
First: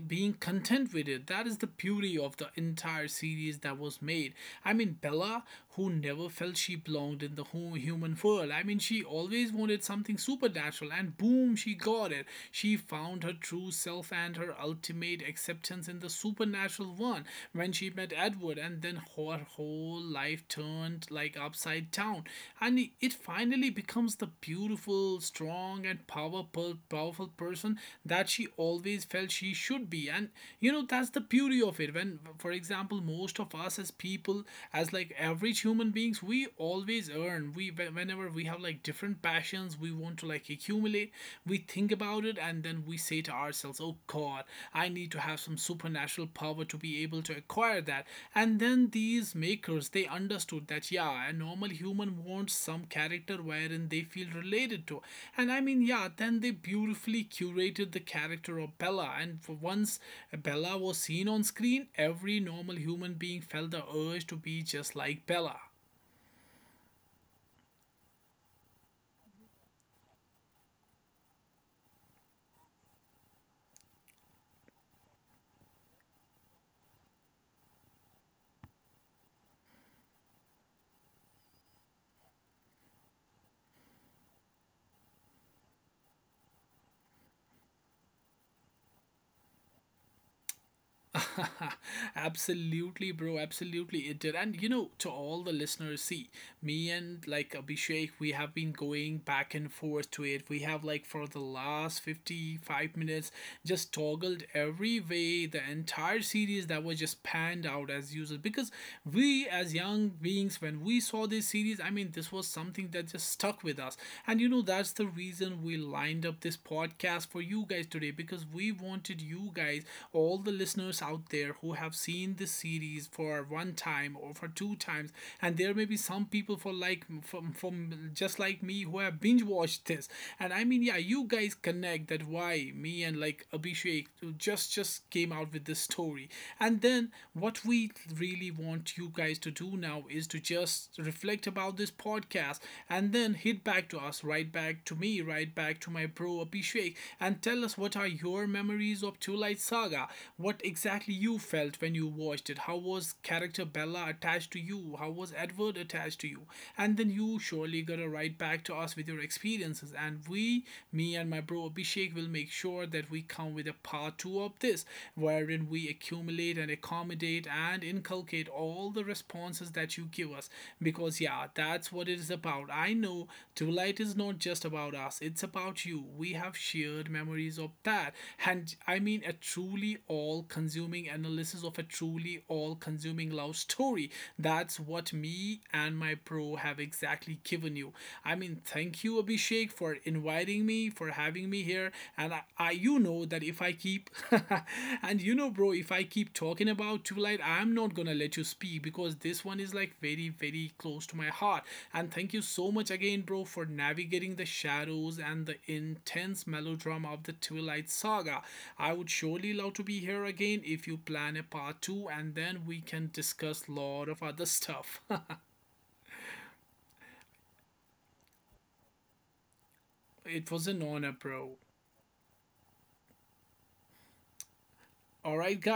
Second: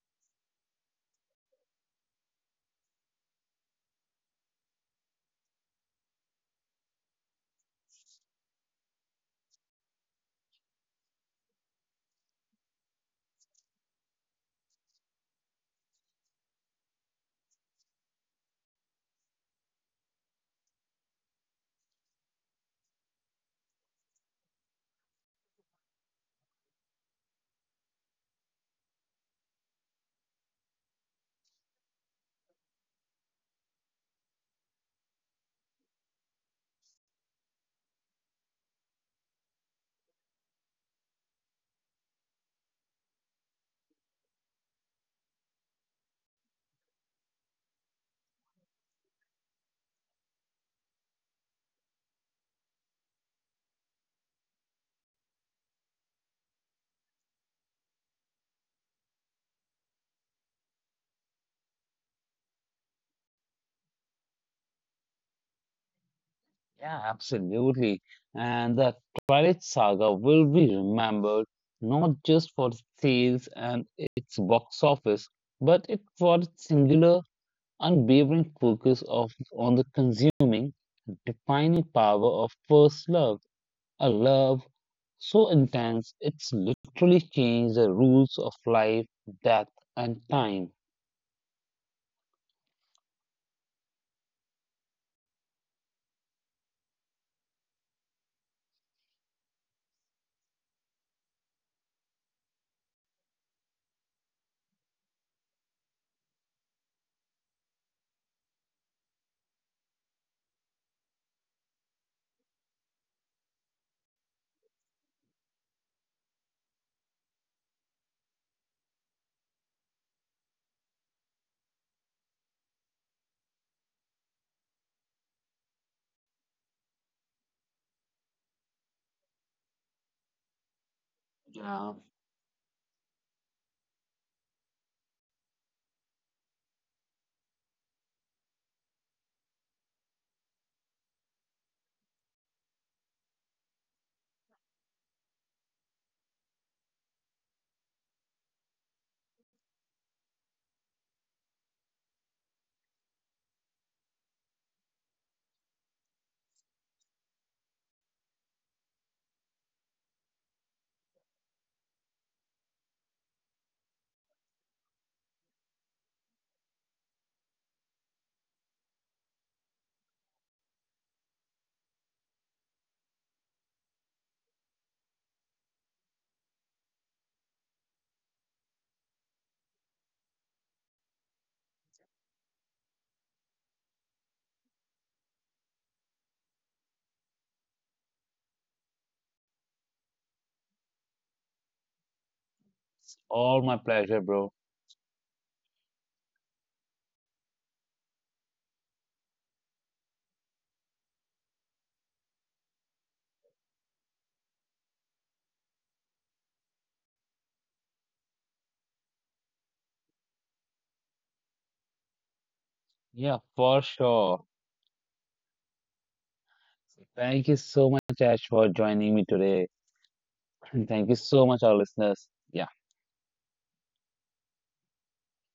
[SPEAKER 2] being content with it. That is the beauty of the entire series that was made. I mean, Bella, who never felt she belonged in the human world. I mean, she always wanted something supernatural people, and boom, she got it. She found her true self and her ultimate acceptance in the supernatural one when she met Edward, and then her whole life turned like upside down. And it finally becomes the beautiful, strong, and powerful person that she always felt she should be. And you know, that's the beauty of it. When, for example, most of us as people, as like average human beings, we always earn. We, whenever whatever we have like different passions we want to like accumulate, we think about it, and then we say to ourselves, oh god, I need to have some supernatural power to be able to acquire that. And then these makers, they understood that yeah, a normal human wants some character wherein they feel related to. And I mean, yeah, then they beautifully curated the character of Bella, and for once, Bella was seen on screen, every normal human being felt the urge to be just like Bella.
[SPEAKER 1] Yeah, absolutely. And the Twilight Saga will be remembered not just for its sales and its box office, but it for its singular, unwavering focus of on the consuming, defining power of first love, a love so intense it's literally changed the rules of life, death, and time.
[SPEAKER 2] Absolutely, bro. Absolutely, it did. And you know, to all the listeners, see, me and like Abhishek, we have been going back and forth to it. We have like for the last 55 minutes just toggled every way the entire series that was just panned out as users because we, as young beings, when we saw this series, I mean, this was something that just stuck with us. And you know, that's the reason we lined up this podcast for you guys today because we wanted you guys, all the listeners out there who have seen this series for one time or for two times, and there may be some people for like from just like me who have binge watched this. And I mean, yeah, you guys
[SPEAKER 1] Yeah,
[SPEAKER 2] connect that why me and like Abhishek just came out with this story. And then what we really want you guys to do now is to just us reflect about this podcast and then hit back to us, right back to me, right back to my bro Abhishek, and tell us what are your memories of Two Light Saga, what exactly you felt when you watched it, how was character Bella attached to you, how was Edward attached to you, and then you surely gonna write back to us with your experiences, and we, me and my bro Abhishek, will make sure that we come with a part 2 of this, wherein we accumulate and accommodate and inculcate all the responses that you give us. Because, yeah, that's what it is about. I know Twilight is not just about us, it's about you. We have shared memories of that. And I mean, a truly all consuming analysis of a truly all consuming love story. That's what me and my pro have exactly given you. I mean, thank you, Abhishek, for inviting me, for having me here, and I you
[SPEAKER 1] it's
[SPEAKER 2] know that if
[SPEAKER 1] all
[SPEAKER 2] I
[SPEAKER 1] my
[SPEAKER 2] keep
[SPEAKER 1] pleasure, bro.
[SPEAKER 2] and you know bro, if I keep talking about Twilight, I'm not gonna let you speak because this one is like very very close to my heart, and thank you so much again bro for navigating the shadows and the intense melodrama of the Twilight Saga. I would surely love to be here again if you plan a part two, and then we can
[SPEAKER 1] Yeah,
[SPEAKER 2] discuss a
[SPEAKER 1] for
[SPEAKER 2] lot of other
[SPEAKER 1] sure.
[SPEAKER 2] stuff.
[SPEAKER 1] Thank you so much, Ash, for joining me today.
[SPEAKER 2] It was an honor,
[SPEAKER 1] Thank you so
[SPEAKER 2] bro.
[SPEAKER 1] much, our listeners. Yeah.
[SPEAKER 2] All right, guys.